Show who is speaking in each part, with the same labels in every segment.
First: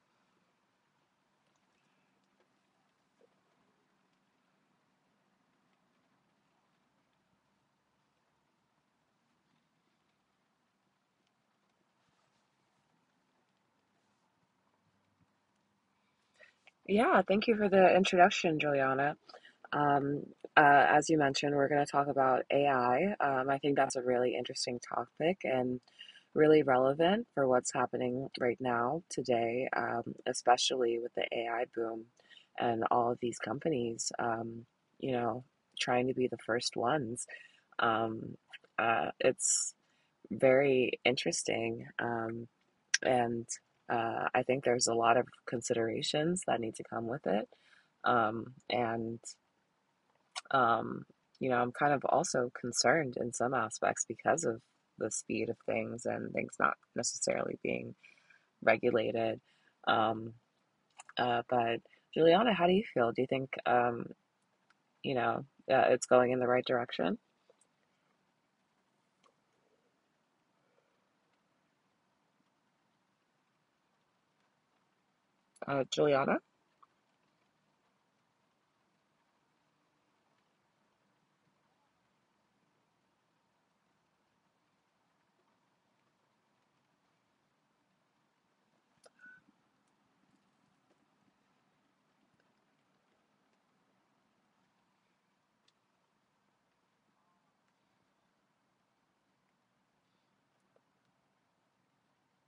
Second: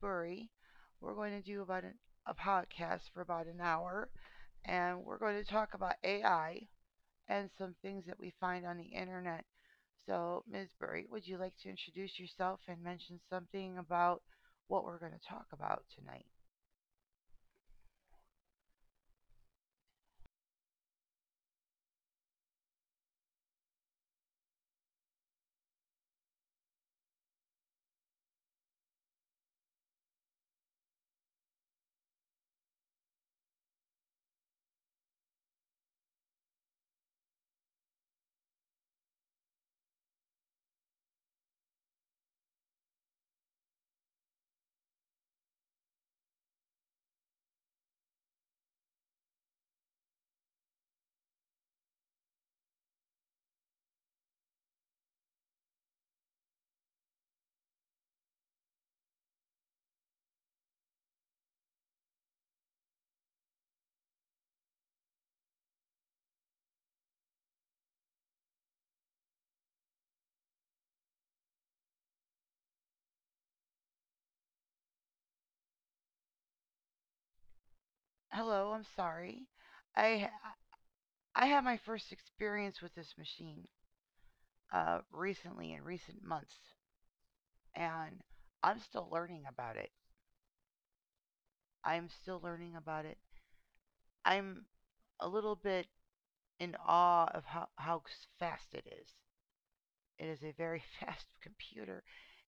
Speaker 1: Buri. We're going to do a podcast for about an hour, and we're going to talk about AI and some things that we find on the internet. So, Ms. Buri, would you like to introduce yourself and mention something about what we're going to talk about tonight?
Speaker 2: Yeah, thank you for the introduction, Juliana. Um, as you mentioned, we're going to talk about AI. I think that's a really interesting topic and really relevant for what's happening right now, today, especially with the AI boom and all of these companies, you know, trying to be the first ones. Um, it's very interesting. And I think there's a lot of considerations that need to come with it. Um, and, um, you know, I'm kind of also concerned in some aspects because of the speed of things and things not necessarily being regulated. Um, but, Juliana, how do you feel? Do you think, you know, it's going in the right direction? Juliana,
Speaker 1: Hello, I'm sorry. I I had my first experience with this machine recently in recent months, and I'm still learning about it. I'm still learning about it. I'm a little bit in awe of how fast it is. It is a very fast computer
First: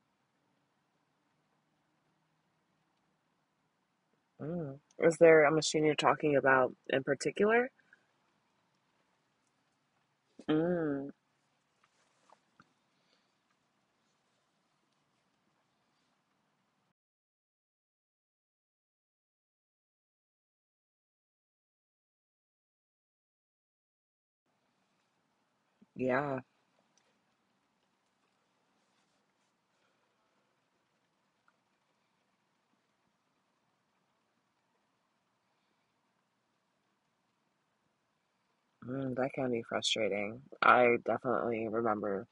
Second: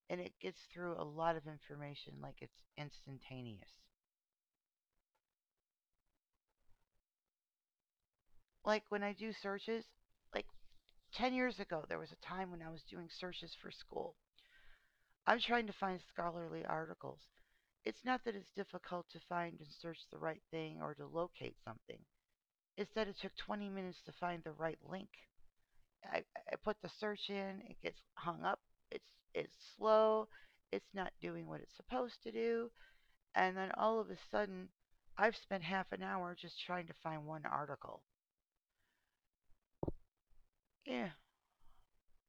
Speaker 1: and it gets through a lot of information like it's instantaneous.
Speaker 2: mm. Is there a machine you're talking about in particular?
Speaker 1: Like when I do searches, like
Speaker 2: Mm,
Speaker 1: 10 years ago, there was a time when I was doing searches for school. I'm trying to find scholarly articles. It's not that it's difficult to find and search the right thing or to locate something, it's that it took 20 minutes to find the right link. I,
Speaker 2: yeah,
Speaker 1: I put the search in, it gets hung up, it's it's slow, it's not doing what it's supposed to do, and then all of a sudden I've spent half an hour just trying to find one article.
Speaker 2: mm, that can be frustrating. I
Speaker 1: Yeah,
Speaker 2: definitely remember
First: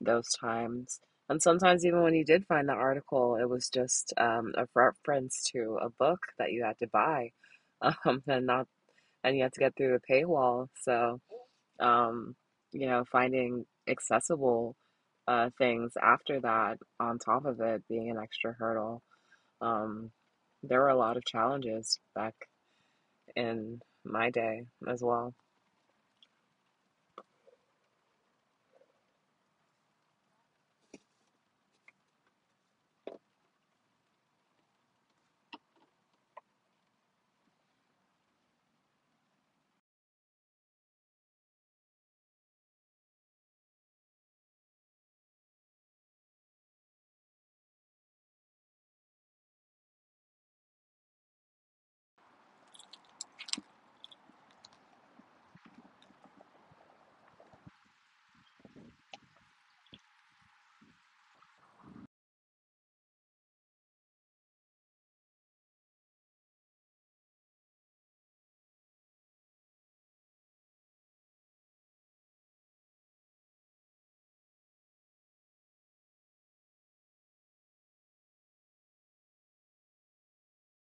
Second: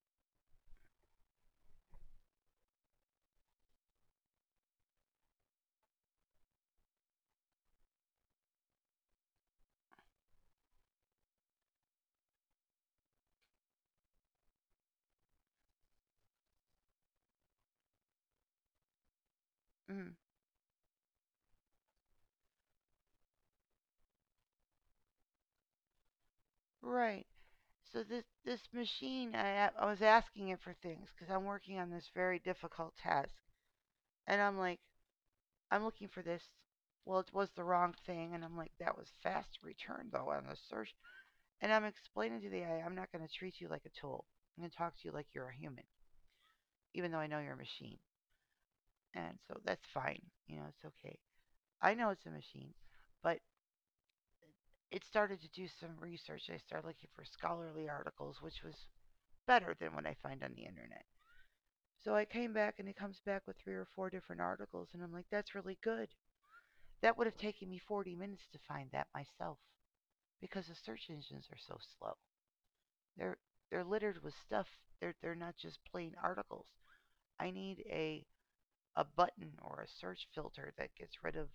Speaker 2: those times. And sometimes, even when you did find the article, it was just a reference to a book that you had to buy, and not, and you had to get through the paywall. So. um, you know, finding accessible things after that, on top of it being an extra hurdle. Um,
Speaker 1: mm,
Speaker 2: there were a lot of challenges back in my day as well.
Speaker 1: right. So this machine, I was asking it for things because I'm working on this very difficult task, and I'm like, I'm looking for this. Well, it was the wrong thing, and I'm like, that was fast return though on the search. And I'm explaining to the AI, I'm not going to treat you like a tool. I'm going to talk to you like you're a human, even though I know you're a machine. And so that's fine. It's okay. I know it's a machine, but it started to do some research. I started looking for scholarly articles, which was better than what I find on the internet. So I came back and it comes back with 3 or 4 different articles. And I'm like, that's really good. That would have taken me 40 minutes to find that myself because the search engines are so slow. They're, they're littered with stuff. They're not just plain articles. I need a button or a search filter that gets rid of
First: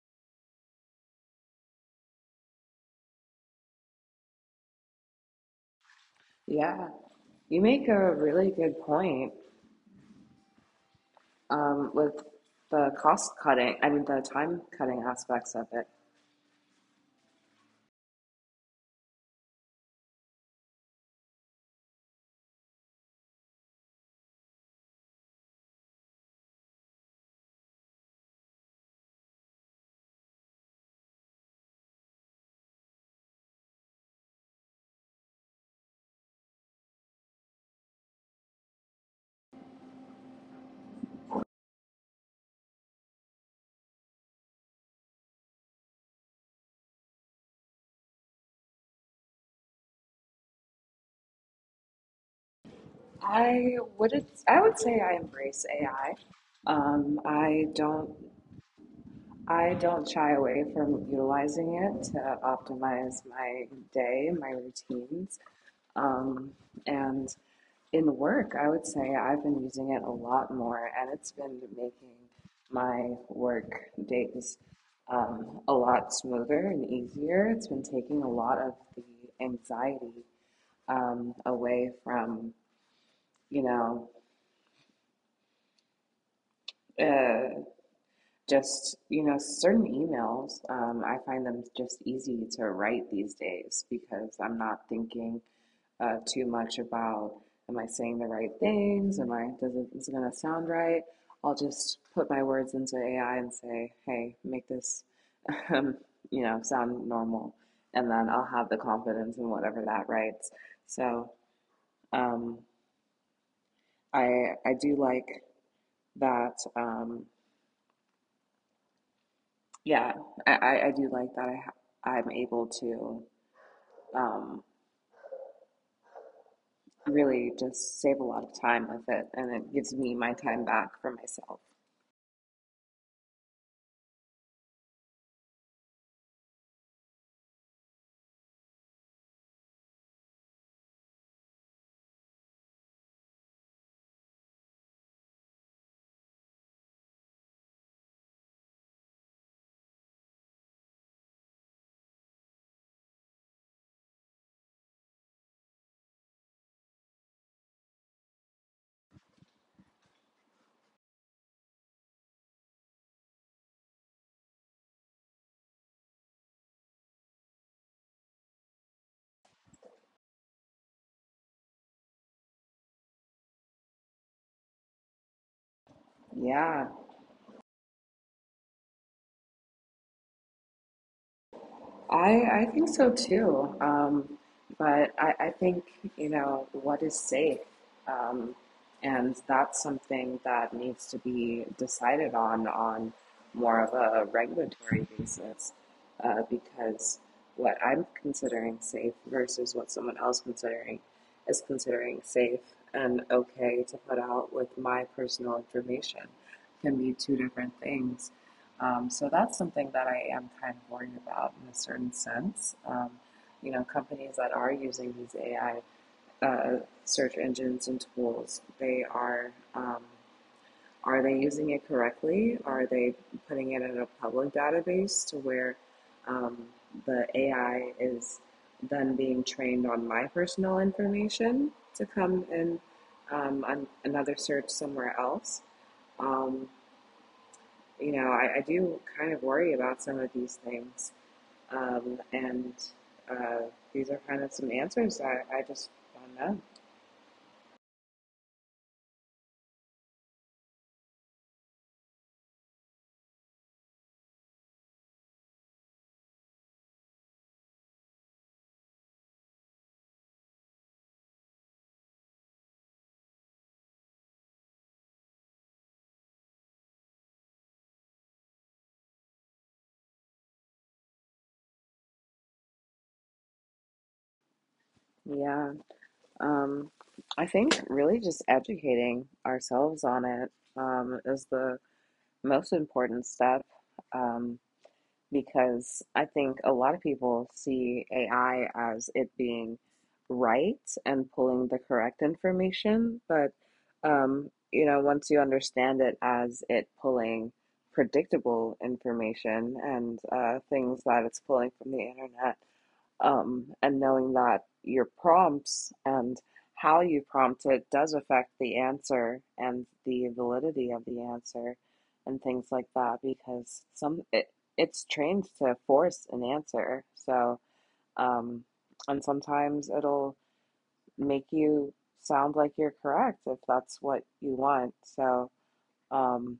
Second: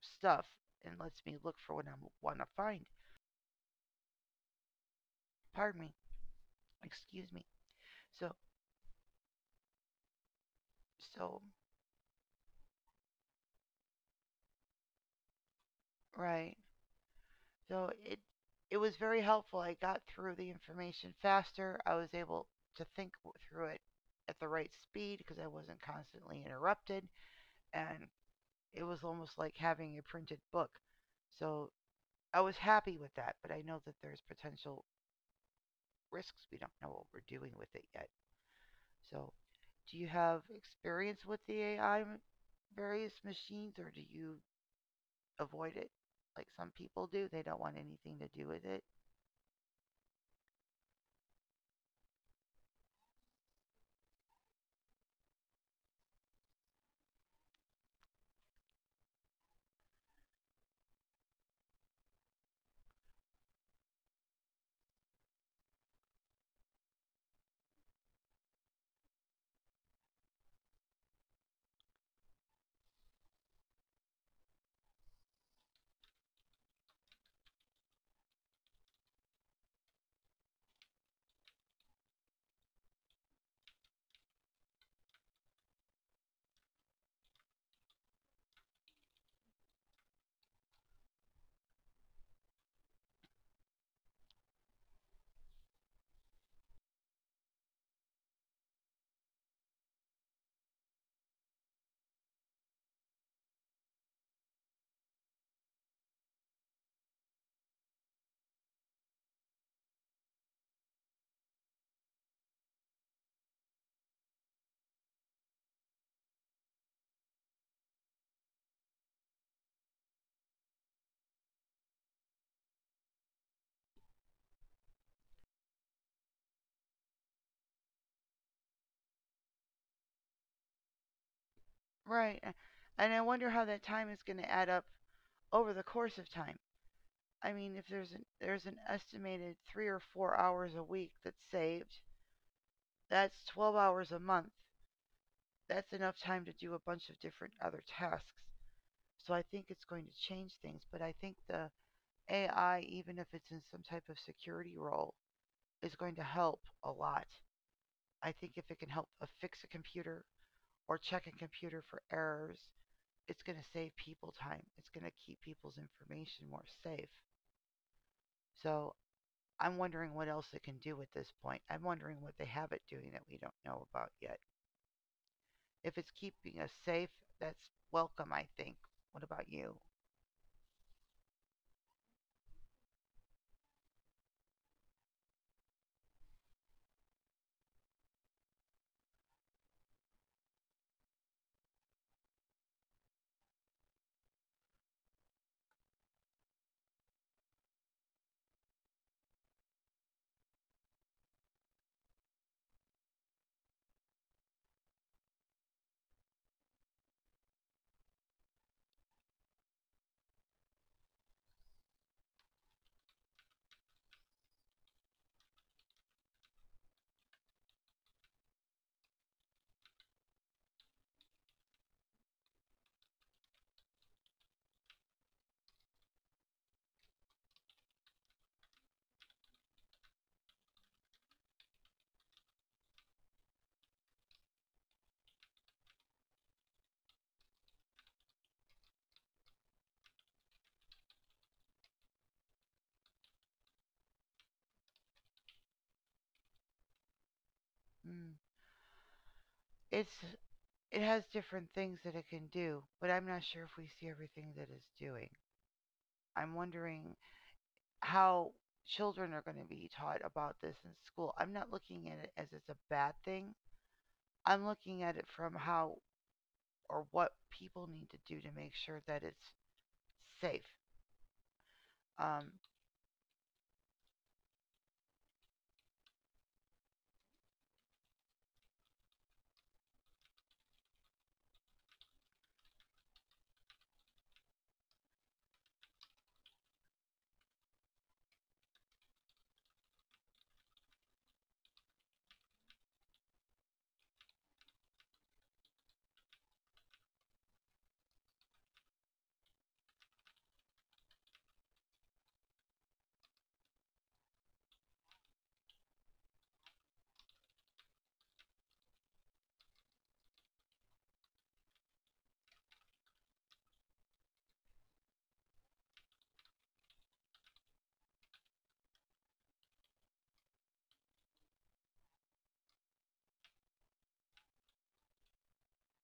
Speaker 1: stuff and lets me look for what I want to find. Pardon me.
Speaker 2: Yeah,
Speaker 1: Excuse me.
Speaker 2: you make a
Speaker 1: So
Speaker 2: really good point
Speaker 1: so
Speaker 2: with the cost cutting. I mean, the time cutting aspects of it.
Speaker 1: right. So it was very helpful. I got through the information faster. I was able to think through it at the right speed because I wasn't constantly interrupted and it was almost like having a printed book. So I was happy with that, but I know that there's potential risks we don't know what we're doing with it yet. So, do you have experience with the AI various machines or do you avoid it like some people do? They don't want anything to do with it.
Speaker 2: I would I would say I embrace AI. I don't. I don't shy away from utilizing it to optimize my day, my routines. Um, and In work, I would say I've been using it a lot more, and it's been making my work days a lot smoother and easier. It's been taking a lot of the anxiety away from, you know, uh, just certain emails, I find them just easy to write these days because I'm not thinking too much about am I saying the right things am I does it, is it going to sound right? I'll just put my words into AI and say, hey, make this um, sound normal, and then I'll have the confidence in whatever that writes. So um, i i do like that. Yeah, I do like that. I'm able to um, really just save a lot of time with it, and it gives me my time back for myself.
Speaker 1: Right. And I wonder how that time is going to add up over the course of time. I mean, if there's an estimated 3 or 4 hours a week that's saved, that's 12 hours a month. That's enough time to do a bunch of different other tasks. So I think it's going to change things, but I think the AI, even if it's in some type of security role, is going to help a lot. I think if it can help fix a computer or check a computer for errors, it's going to save people time. It's going to keep people's information more safe. So I'm wondering what else it can do at this point. I'm wondering what they have it doing that we don't know about yet. If it's
Speaker 2: Yeah.
Speaker 1: keeping us safe, that's welcome, I think. What about you?
Speaker 2: I I think so too. But I think, you know, what is safe? Um, and That's something that needs to be decided on more of a regulatory basis, because what I'm considering safe versus what someone else considering is considering safe and okay to put out with my personal information can be two different things. So that's something that I am kind of worried about in a certain sense. You know, companies that are using these AI uh, search engines and tools, they are they using it correctly? Are they putting it in a public database to where um, the AI is then being trained on my personal information to come in on another search somewhere else? Um, you know, I do kind of worry about some of these things. And uh, these are kind of some answers that I just don't know.
Speaker 1: Mm. It's it has different things that it can do, but I'm not sure if we see everything that it's doing. I'm wondering how children are going to be taught about this in school. I'm not looking at it as it's a bad thing. I'm looking at it from how or what people need to do to make sure that it's safe. Um,
Speaker 2: Yeah. Um, I think really just educating ourselves on it is the most important step. Um, because I think a lot of people see AI as it being right and pulling the correct information, but you know, once you understand it as it pulling predictable information and things that it's pulling from the internet, and knowing that your prompts and how you prompt it does affect the answer and the validity of the answer and things like that because it's trained to force an answer. So um, and sometimes it'll make you sound like you're correct if that's what you want. So um,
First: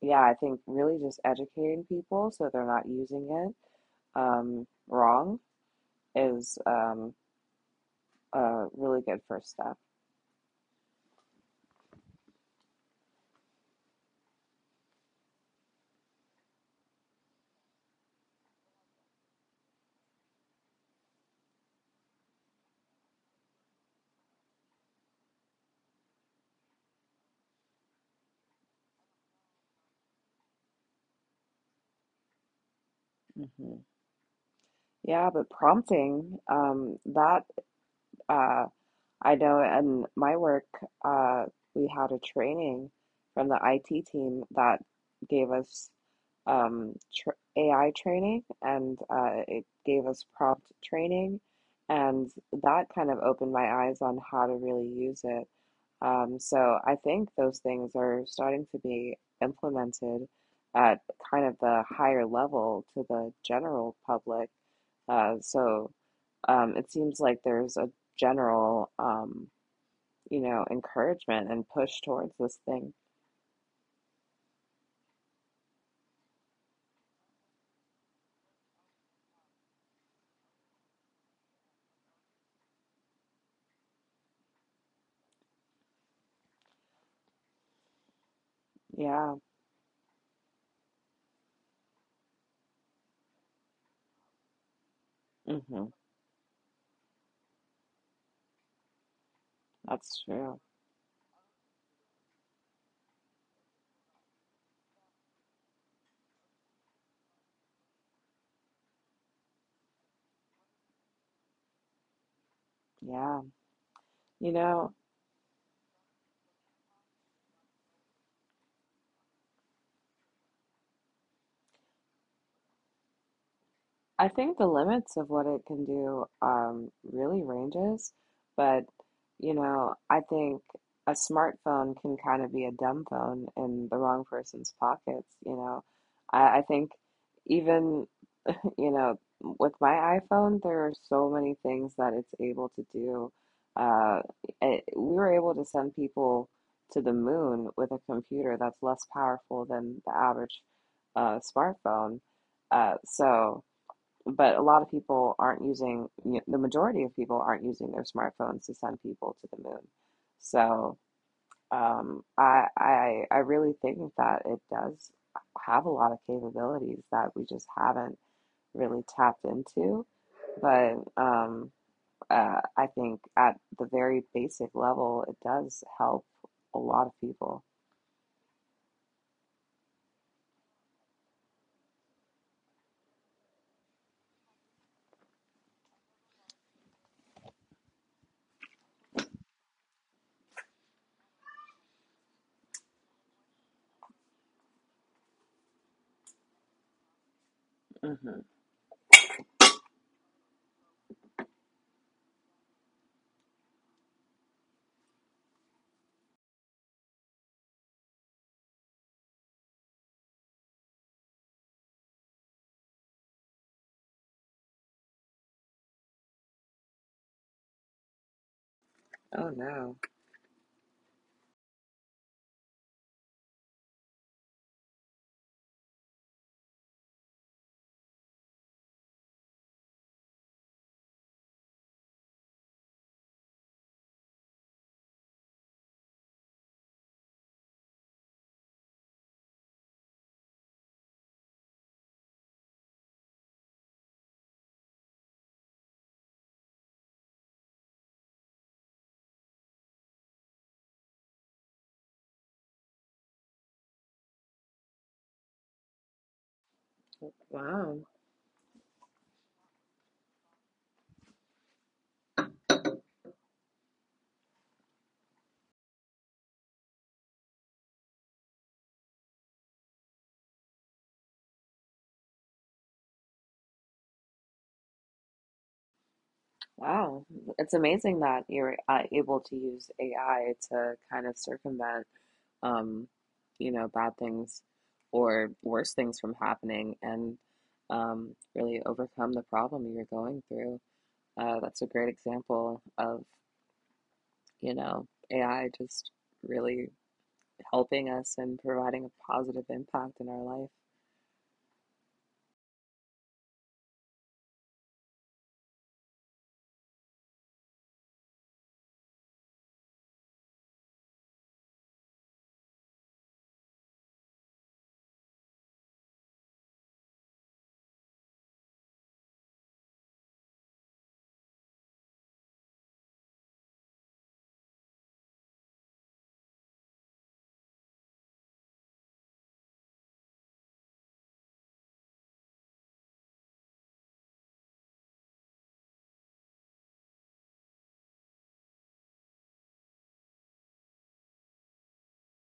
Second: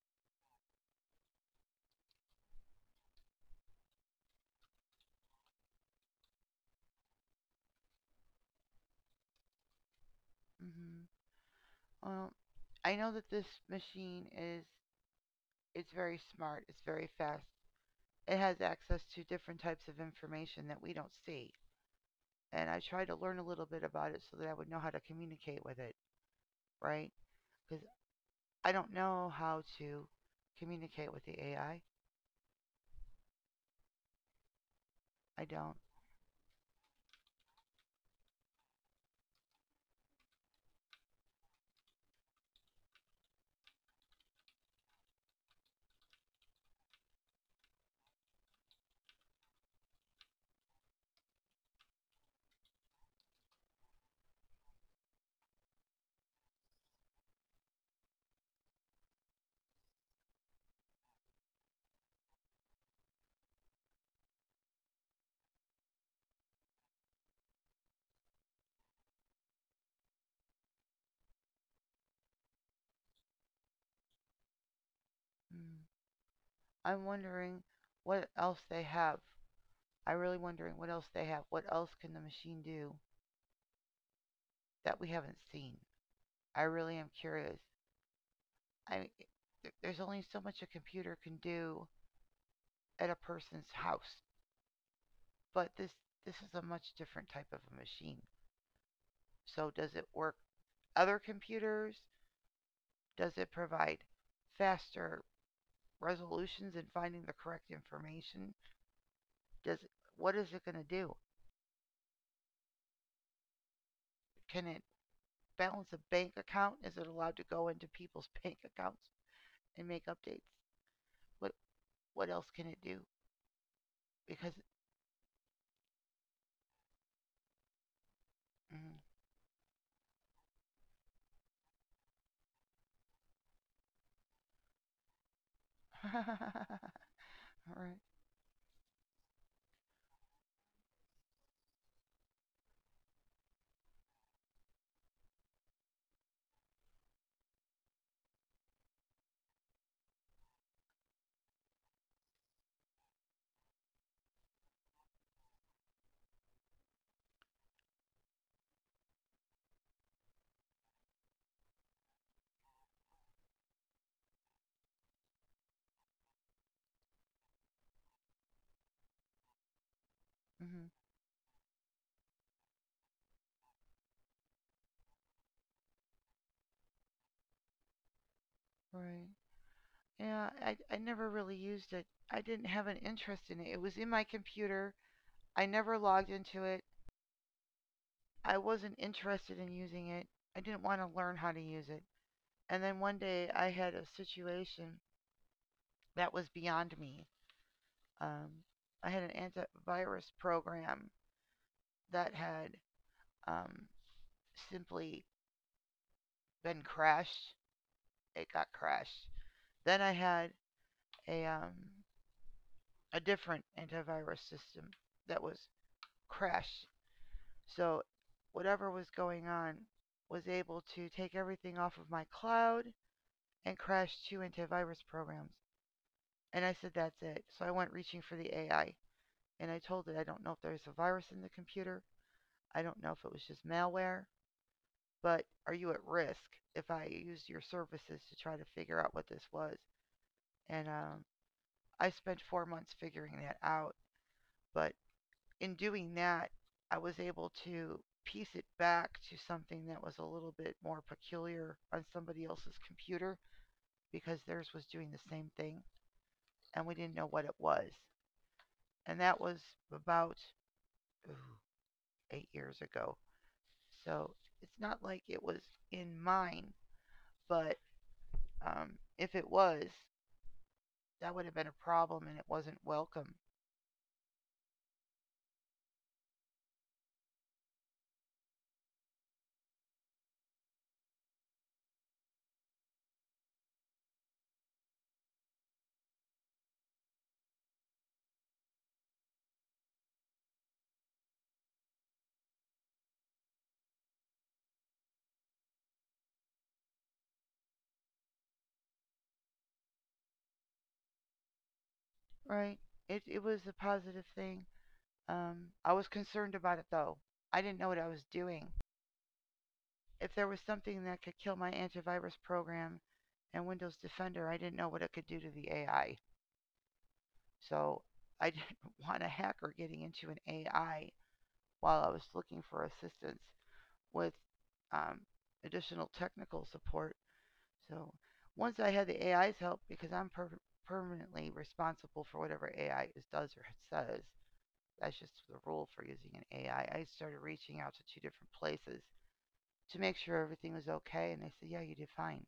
Speaker 2: yeah, I think really just educating people so they're not using it wrong is a really good first step.
Speaker 1: mhm. Well, I know that this machine is it's very smart. It's very fast. It has access to different types of information that we don't see. And I try to learn a little bit about it so that I would know how to communicate with it, right? Because I don't know how to communicate with the AI.
Speaker 2: Hmm. Yeah,
Speaker 1: I
Speaker 2: but
Speaker 1: don't.
Speaker 2: prompting, that uh, I know in my work, uh, we had a training from the IT team that gave us tr AI training and it gave us prompt training. And that kind of opened my eyes on how to really use it. So I think those things are starting to be implemented at kind of the higher level to the general public. So, it seems like there's a general, you know, encouragement and push towards this thing.
Speaker 1: Mm. I'm wondering what else they have. I'm really wondering what else they have. What else can the machine do that we haven't seen? I really am curious. I
Speaker 2: Yeah,
Speaker 1: there's only so much a computer can do at a person's house, but
Speaker 2: hmm,
Speaker 1: this is a much different type of a machine. So does it
Speaker 2: that's
Speaker 1: work
Speaker 2: true.
Speaker 1: other computers? Does it provide faster resolutions and finding the correct information? Does it, what is it going to do?
Speaker 2: Yeah. You
Speaker 1: Can it
Speaker 2: know,
Speaker 1: balance a bank account? Is it allowed to go into people's bank accounts and make updates? What what else can it do?
Speaker 2: I
Speaker 1: Because
Speaker 2: think the limits of what it can do really ranges, but
Speaker 1: mm,
Speaker 2: you know, I think a smartphone can kind of be a dumb phone in the wrong person's pockets. You know, I think
Speaker 1: all right,
Speaker 2: even you know with my iPhone, there are so many things that it's able to do. Uh, we were able to send people to the moon with a computer that's less powerful than the average smartphone. Uh, so but a lot of people aren't using, you know, the majority of people aren't using their smartphones to send people to the moon. So I really think that it does have a lot of capabilities that we just haven't really tapped into.
Speaker 1: mm,
Speaker 2: But I think at the very basic level, it does help a lot of people.
Speaker 1: right. Yeah, I never really used it. I didn't have an interest in it. It was in my computer. I never logged into it. I wasn't interested in using it. I didn't want to learn how to use it. And then one day I had a situation that was beyond me.
Speaker 2: Hmm.
Speaker 1: Um, I had an antivirus program that had um, simply been crashed. It got crashed. Then I had a um, a different antivirus system that was crashed. So whatever was going
Speaker 2: Oh
Speaker 1: on
Speaker 2: no!
Speaker 1: was able to take everything off of my cloud and crash 2 antivirus programs. And I said, that's it. So I went reaching for the AI. And I told it, I don't know if there's a virus in the computer. I don't know if it was just malware. But are you at risk if I use your services to try to figure out what this was? And I spent 4 months figuring that out. But in doing that, I was able to piece it back to something that was a little bit more peculiar on somebody else's computer because theirs was doing the same thing and we didn't know what it was.
Speaker 2: Wow,
Speaker 1: And that was about ooh, 8 years ago. So it's not like it was in mine, but um, if it was, that would have been a problem and it wasn't welcome,
Speaker 2: wow! It's amazing that you're able to use AI to kind of circumvent um, you know, bad things or worse things from happening, and really overcome the problem you're going through. That's a great example of, you know, AI just really helping us and providing a positive impact in our life.
Speaker 1: right? It was a positive thing. I was concerned about it though. I didn't know what I was doing. If there was something that could kill my antivirus program and Windows Defender, I didn't know what it could do to the AI. So I didn't want a hacker getting into an AI while I was looking for assistance with um, additional technical support. So once I had the AI's help, because permanently responsible for whatever AI is, does or says, that's just the rule for using an AI. I started reaching out to 2 different places to make sure everything was okay, and they said, yeah, you did fine.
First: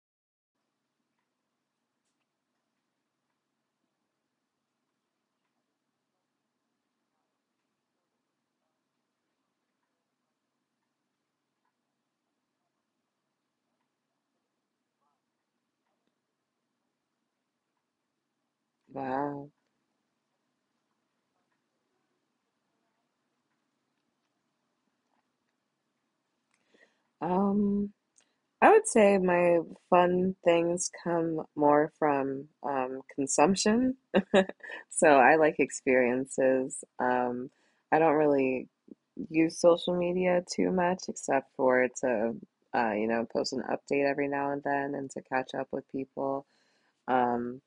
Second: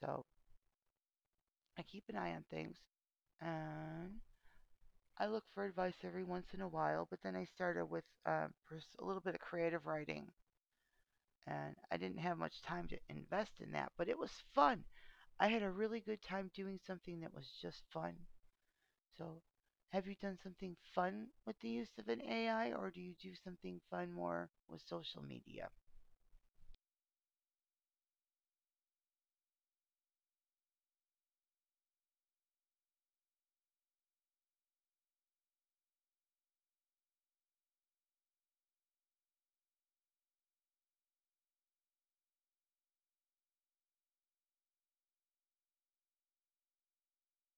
Speaker 1: So I keep an eye on things, and I look for advice every once in a while. But then I started with a little bit of creative writing, and I didn't have much time to invest in that, but it was fun. I had a really good time doing something that was just fun.
Speaker 2: Wow.
Speaker 1: So, have you done something fun with the use of an AI, or do you do something fun more with social media?
Speaker 2: Um, I would say my fun things come more from consumption. So I like experiences. I don't really use social media too much except for to, you know, post an update every now and then and to catch up with people. Um,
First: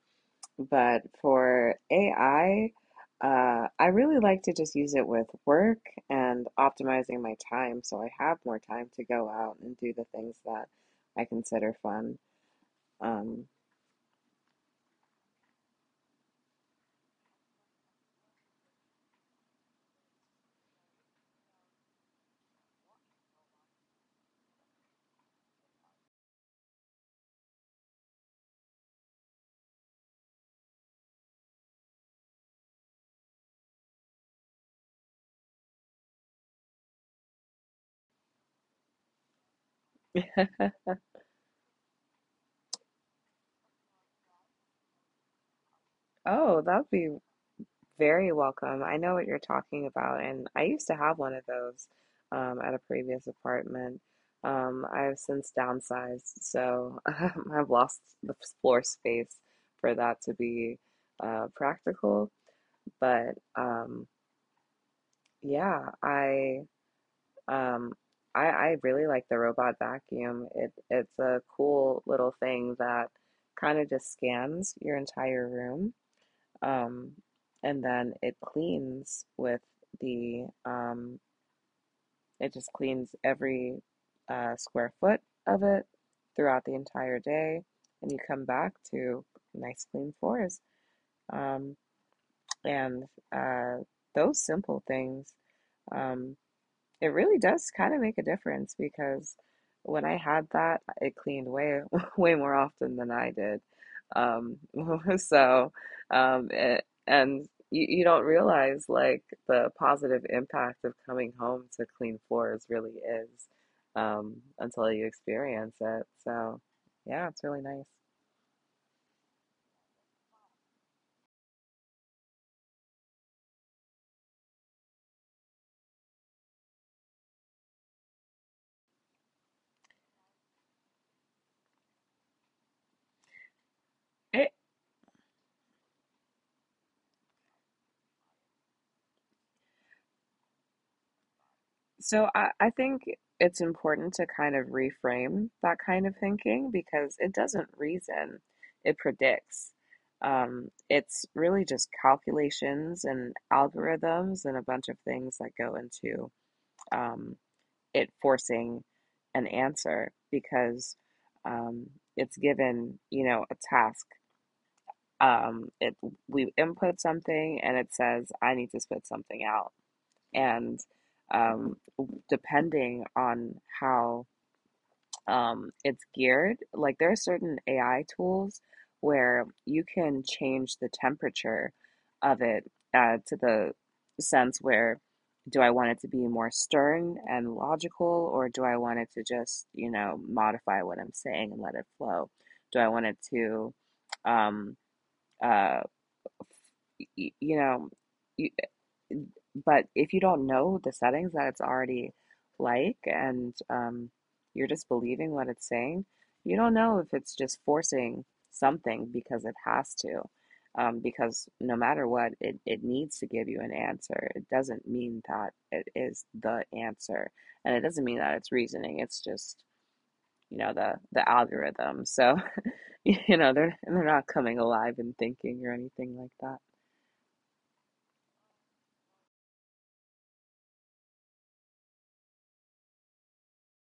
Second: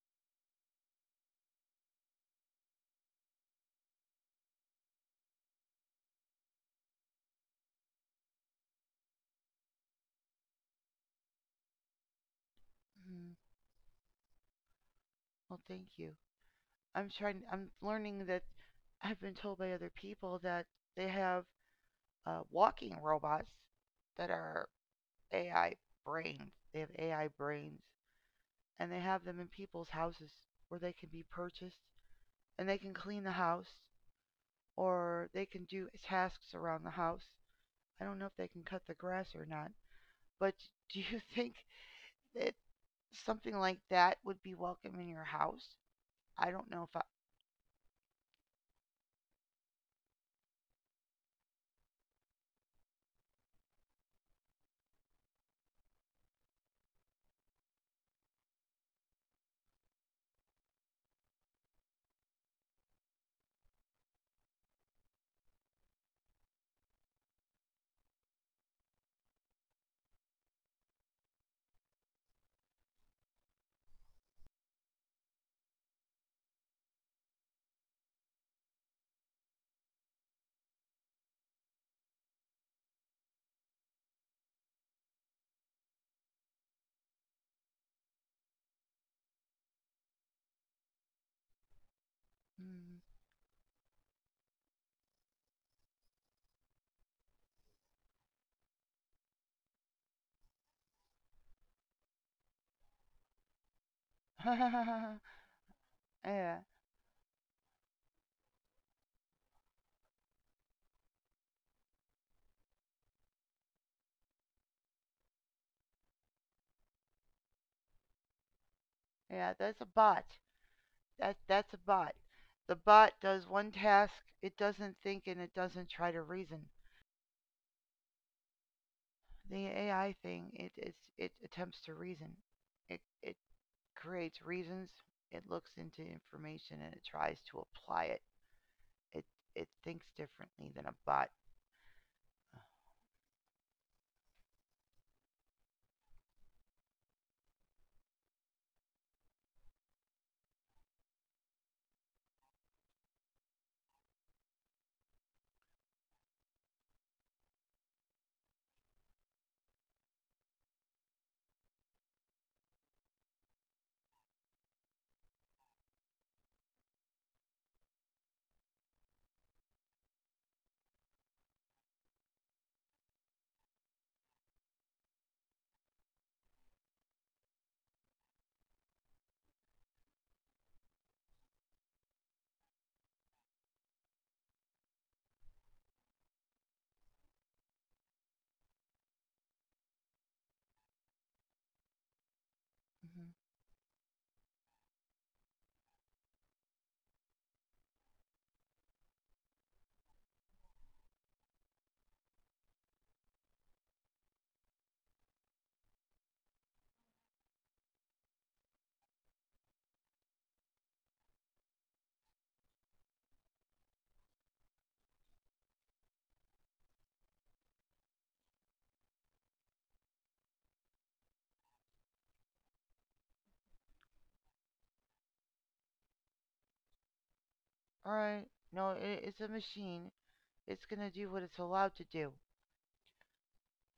Speaker 2: but for AI, I really like to just use it with work and optimizing my time so I have more time to go out and do the things that I consider fun.
Speaker 1: Mm-hmm.
Speaker 2: Um,
Speaker 1: Well, thank you. I'm trying. I'm learning that I've been told by other people that they have walking robots that are AI brains. They have AI brains, and they have them in people's houses where they can be purchased, and they can clean the house, or they can do tasks around the house. I don't know if they can cut the grass or not, but do you think that something like that would be welcome in your house? I
Speaker 2: oh,
Speaker 1: don't know
Speaker 2: that
Speaker 1: if
Speaker 2: would
Speaker 1: I.
Speaker 2: be very welcome. I know what you're talking about, and I used to have one of those at a previous apartment. I've since downsized, so I've lost the floor space for that to be practical, but Yeah, I um I I really like the robot vacuum. It, it's a cool little thing that kind of just scans your entire room. Um and then it cleans with the it just cleans every square foot of it throughout the entire day, and you come back to nice clean floors. Um and uh those simple things. Um It really does kind of make a difference because when I had that, it cleaned way way more often than I did. Um,
Speaker 1: Mm.
Speaker 2: so, um,
Speaker 1: yeah.
Speaker 2: it, and you don't realize like the positive impact of coming home to clean floors really is until you experience it. So, yeah, it's really nice.
Speaker 1: Yeah, that's a bot. That's a bot. The bot does one task, it doesn't think and it doesn't try to reason. The AI thing, it attempts to reason. It creates
Speaker 2: It
Speaker 1: reasons, it looks into information and it tries to apply it. It it thinks differently than a bot.
Speaker 2: So I think it's important to kind of reframe that kind of thinking, because it doesn't reason, it predicts. It's really just calculations and algorithms and a bunch of things that go into um, it forcing an answer because um, it's given, you know, a task. It We input something and it says, I need to spit something out, and um, depending on how it's geared, like there are certain AI tools where you can change the temperature of it to the sense where, do I want it to be more stern and logical, or do I want it to just, you know, modify what I'm saying and let it flow? Do I want it
Speaker 1: Mhm.
Speaker 2: to, um, uh, you know, you, but if you don't know the settings that it's already like, and you're just believing what it's saying, you don't know if it's just forcing something because it has to. Because no matter what, it needs to give you an answer. It doesn't mean that it is the answer. And it doesn't mean that it's reasoning. It's just, you know, the algorithm. So, you know, they're not coming alive and thinking or anything like that.
Speaker 1: All right. No, it's a machine. It's going to do what it's allowed to do.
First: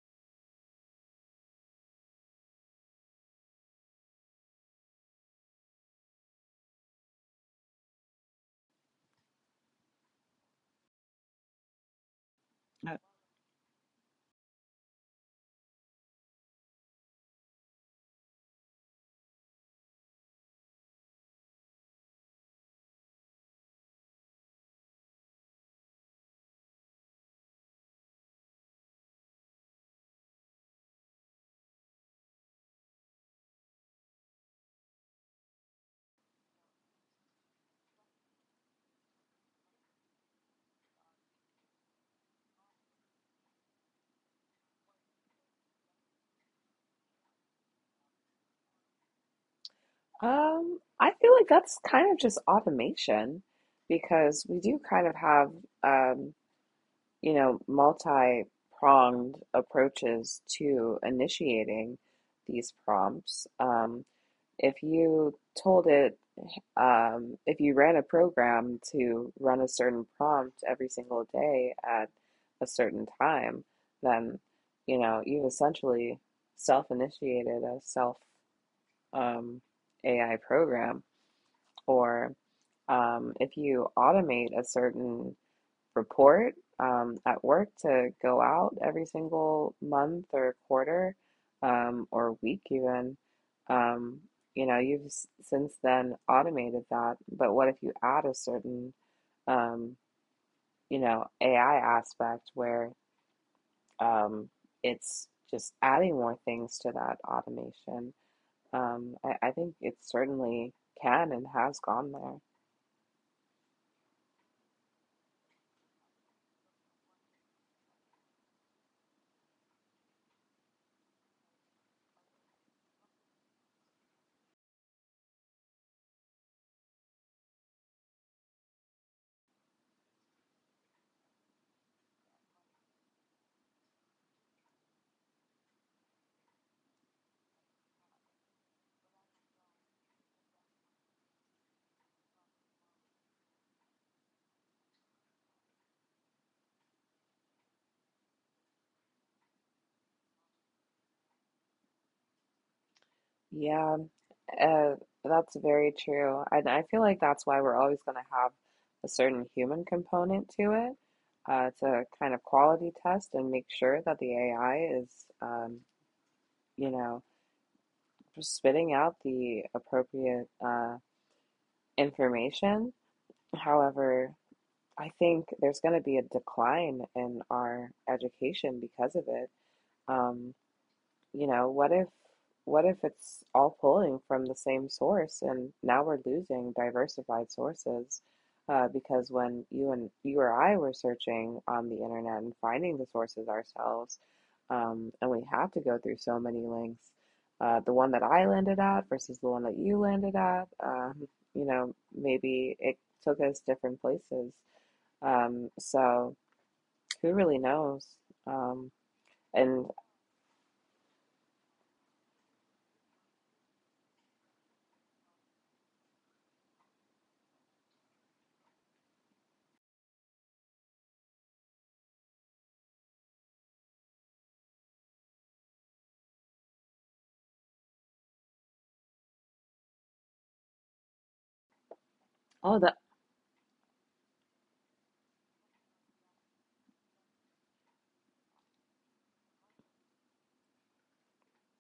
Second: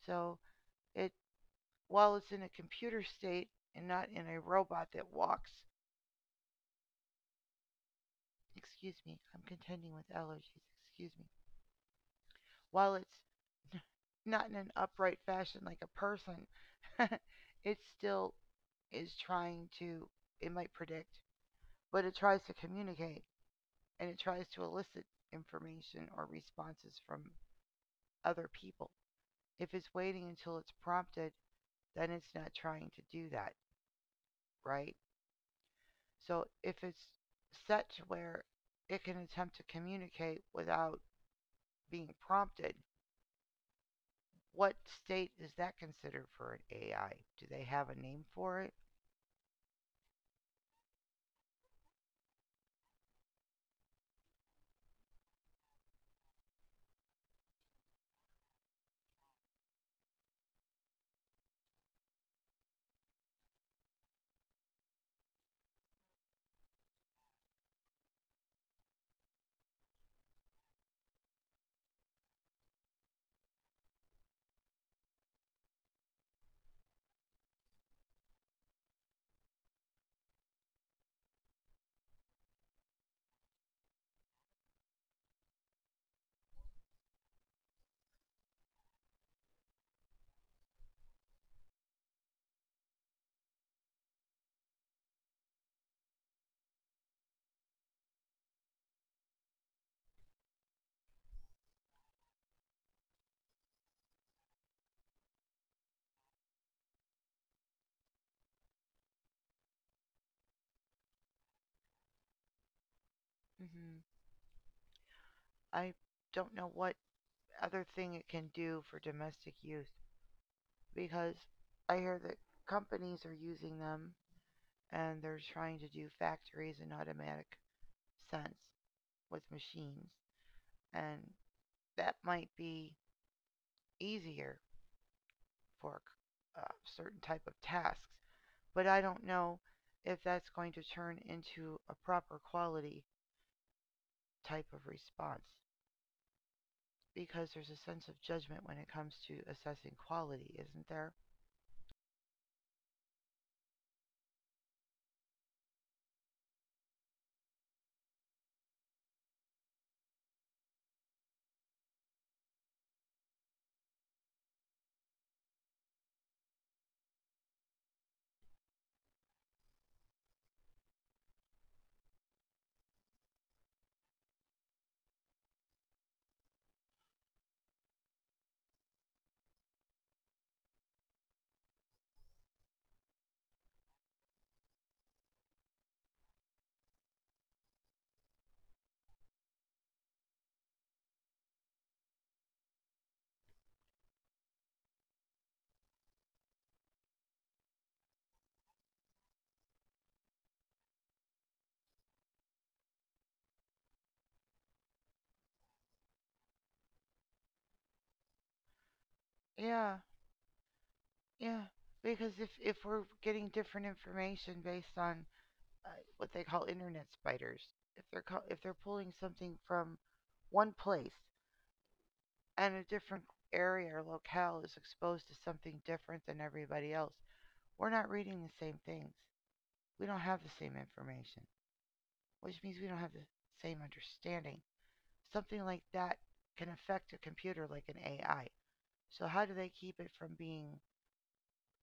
Speaker 1: So, it while it's in a computer state and not in a robot that walks, excuse me, I'm contending with allergies. Excuse me. While it's not in an upright fashion like a person, it still is trying to, it might predict, but it tries to communicate and it tries to elicit information or responses from other people. If it's waiting until it's prompted, then it's not trying to do that, right? So if it's set to where it can attempt to communicate without being prompted, what state is that considered for an AI? Do they have a name for it?
Speaker 2: I feel like that's kind of just automation because we do kind of have, um, you know, multi-pronged approaches to initiating these prompts. If you told it, if you ran a program to run a certain prompt every single day at a certain time, then, you know, you've essentially self-initiated a self, um, AI program or if you automate a certain report at work to go out every single month or quarter or week even, um, you know you've since then automated that. But what if you add a certain, um, you know, AI aspect where, um, it's just adding more things to that automation? I think it certainly can and has gone there.
Speaker 1: Hmm. I don't know what other thing it can do for domestic use because I hear that companies are using them and they're trying to do factories in automatic sense with machines. And that might be easier for a certain type of tasks, but I don't know if that's going to turn into a proper quality type of response, because there's a sense of judgment when it comes to assessing quality, isn't there?
Speaker 2: Yeah. Uh, that's very true. And I feel like that's why we're always going to have a certain human component to it, to kind of quality test and make sure that the AI is, um, you know, spitting out the appropriate information. However, I think there's going to be a decline in our education because of it. Um, you know, what if, what if it's all pulling from the same source and now we're losing diversified sources? Because when you and you or I were searching on the internet and finding the sources ourselves, and we have to go through so many links, the one that I landed at versus the one that you landed at, you know, maybe it took us different places. So who really knows? Um, and
Speaker 1: Yeah, yeah. Because if we're getting different information based on uh, what they call internet spiders, if they're pulling something from one place and a different area or locale is exposed to something different than everybody else, we're not reading the same things. We don't have the same information, which means
Speaker 2: all
Speaker 1: we don't
Speaker 2: the
Speaker 1: have the same understanding. Something like that can affect a computer like an AI. So how do they keep it from being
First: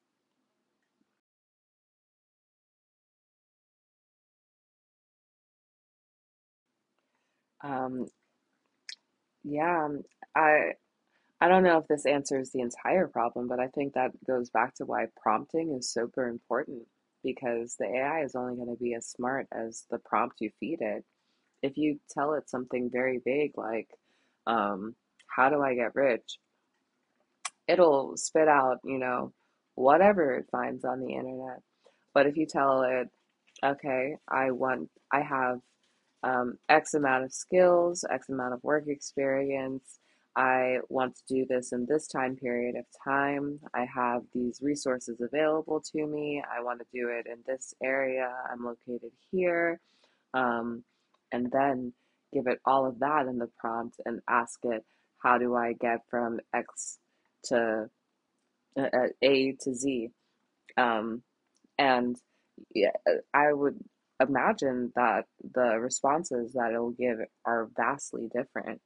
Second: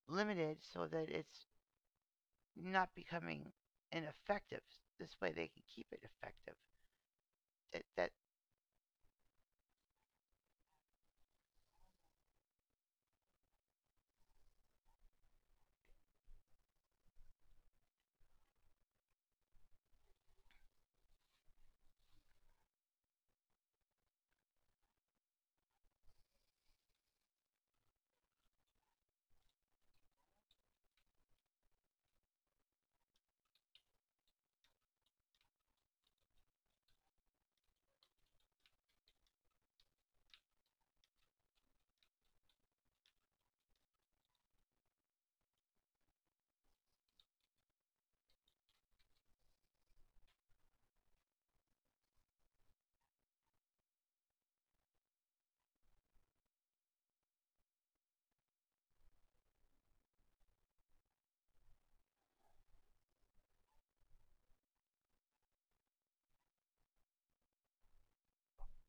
Speaker 1: limited so that it's not becoming ineffective? This way they can keep it effective. That
Speaker 2: um,
Speaker 1: that
Speaker 2: Yeah, I I don't know if this answers the entire problem, but I think that goes back to why prompting is super important because the AI is only going to be as smart as the prompt you feed it. If you tell it something very vague like, um, how do I get rich? It'll spit out, you know, whatever it finds on the internet. But if you tell it, okay, I have, X amount of skills, X amount of work experience. I want to do this in this time period of time. I have these resources available to me. I want to do it in this area. I'm located here. Um, and then give it all of that in the prompt and ask it, how do I get from X to A to Z? Um, and yeah, I would imagine that the responses that it'll give are vastly different.